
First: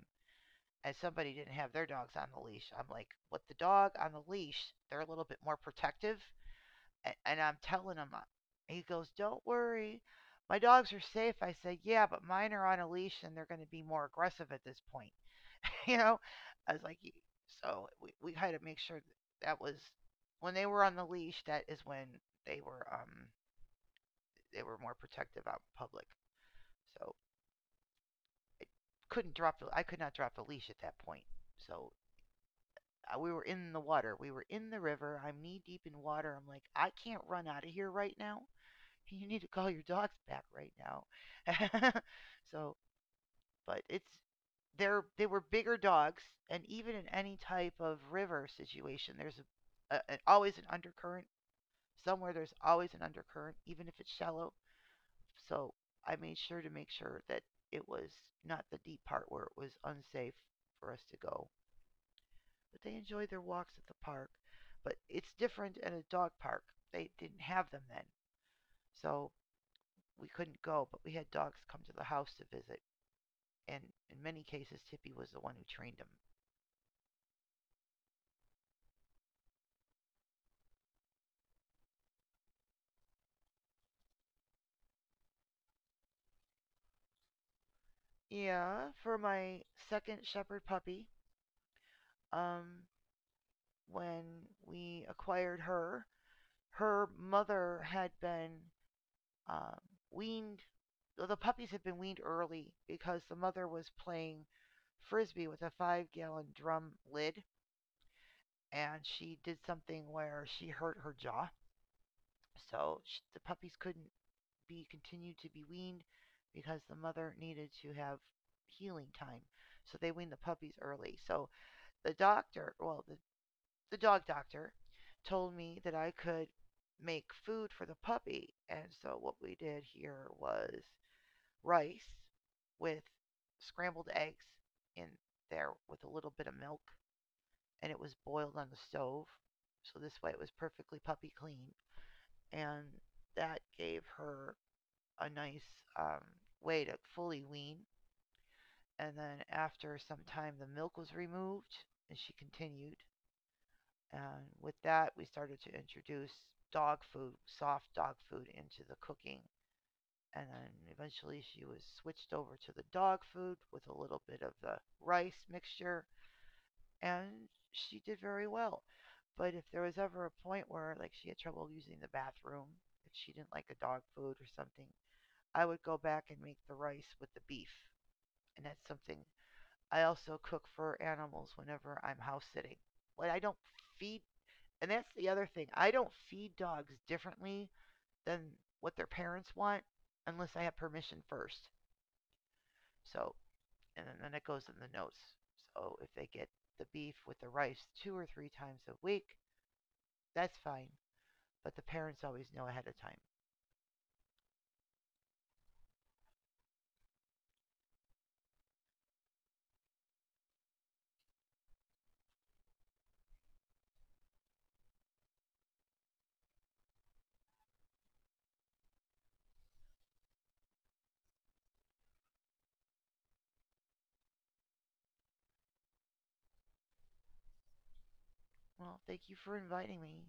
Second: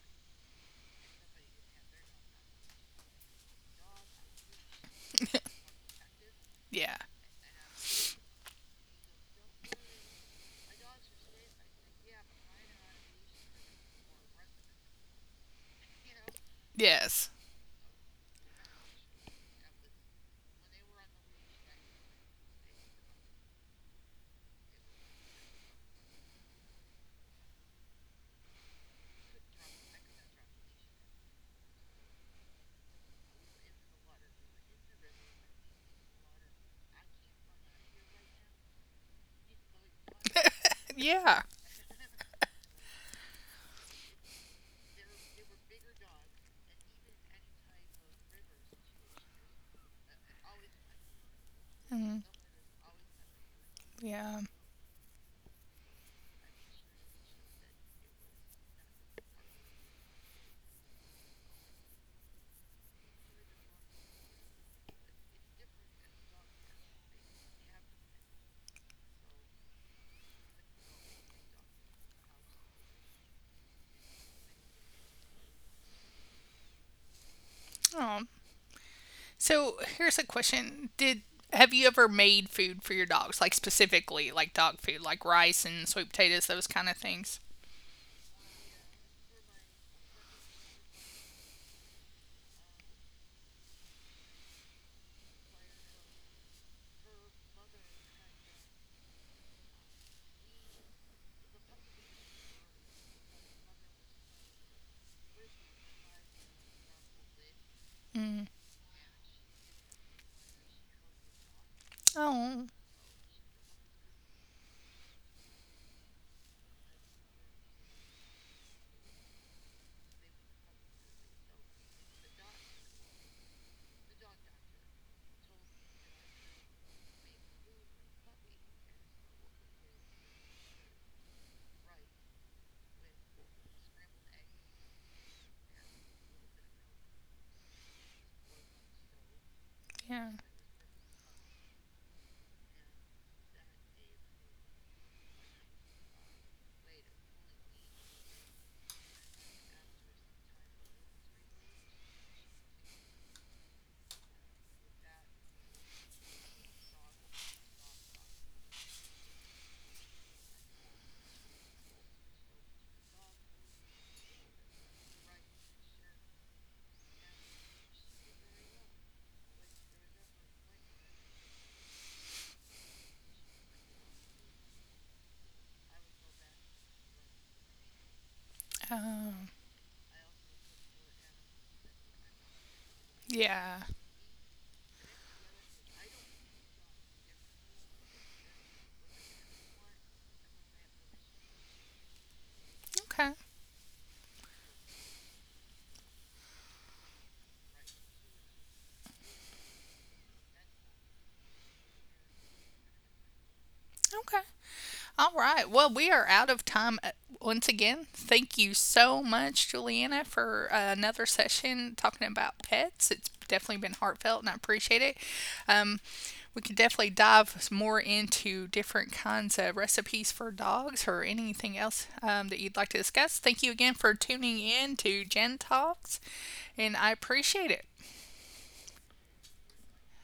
S2: and somebody didn't have their dogs on the leash. I'm like, with the dog on the leash, they're a little bit more protective.
S1: Yeah.
S2: And I'm telling him, he goes, don't worry. My dogs are safe. I said, yeah, but mine are on a leash and they're going to be more aggressive at this point. You know, I was like,
S1: Yes.
S2: so we had to make sure that that was when they were on the leash, that is when they were, um, they were more protective out in public. So couldn't drop I could not drop the leash at that point. So we were in the water. We were in the river. I'm knee deep in water. I'm like, I can't run out of here right now. You need to call your dogs back right now.
S1: Yeah.
S2: So, but it's they were bigger dogs, and even in any type of river situation, there's always an undercurrent.
S1: Mm,
S2: Somewhere there's always an undercurrent, even if it's
S1: yeah.
S2: shallow. So I made sure to make sure that it was not the deep part where it was unsafe for us to go. But they enjoy their walks at the park. But it's different at a dog park. They didn't have them then. So we couldn't go, but we had dogs come to the house to visit. And in many cases, Tippy was the one who trained them.
S1: Oh, so here's a question: Did have you ever made food for your dogs, like specifically like dog food, like rice and sweet potatoes, those kind of things?
S2: Yeah, for my second shepherd puppy, um, when we acquired her, her mother had been um, weaned. Well, the puppies had been weaned early because the mother was playing frisbee with a 5-gallon drum lid
S1: Mm.
S2: and she did something where she hurt her jaw.
S1: Oh,
S2: So sh the puppies couldn't be continued to be weaned because the mother needed to have healing time. So they weaned the puppies early. So the doctor, well, the, the dog doctor told me that I could make food for the puppy. And so what we did here was rice with scrambled eggs in there with a little bit of milk and it was boiled on the stove. So this way
S1: yeah.
S2: it was perfectly puppy clean. And that gave her a nice um, way to fully wean. And then after some time, the milk was removed and she continued. And with that, we started to introduce dog food, soft dog food, into the cooking. And then eventually she was switched over to the dog food with a little bit of the rice mixture and she did very well. But if there was ever a point where like she had trouble using the bathroom, if she didn't like the dog food or something, I would go back and make the rice with the beef. And that's something
S1: Oh,
S2: I also cook for animals whenever I'm house sitting. Like I don't
S1: yeah.
S2: feed and that's the other thing. I don't feed dogs differently than what their parents want unless I have permission first. So
S1: Okay.
S2: and then it goes in the notes. So if they get the beef with the rice two or three times a week, that's fine, but the parents always know ahead of time.
S1: Okay. All right. Well, we are out of time once again. Thank you so much, Juliana, for another session talking about pets. It's definitely been heartfelt and I appreciate it. Um, we could definitely dive more into different kinds of recipes for dogs or anything else that you'd like to discuss. Thank you again for tuning in to Jen Talks, and I appreciate it.
S2: Well, thank you for inviting me.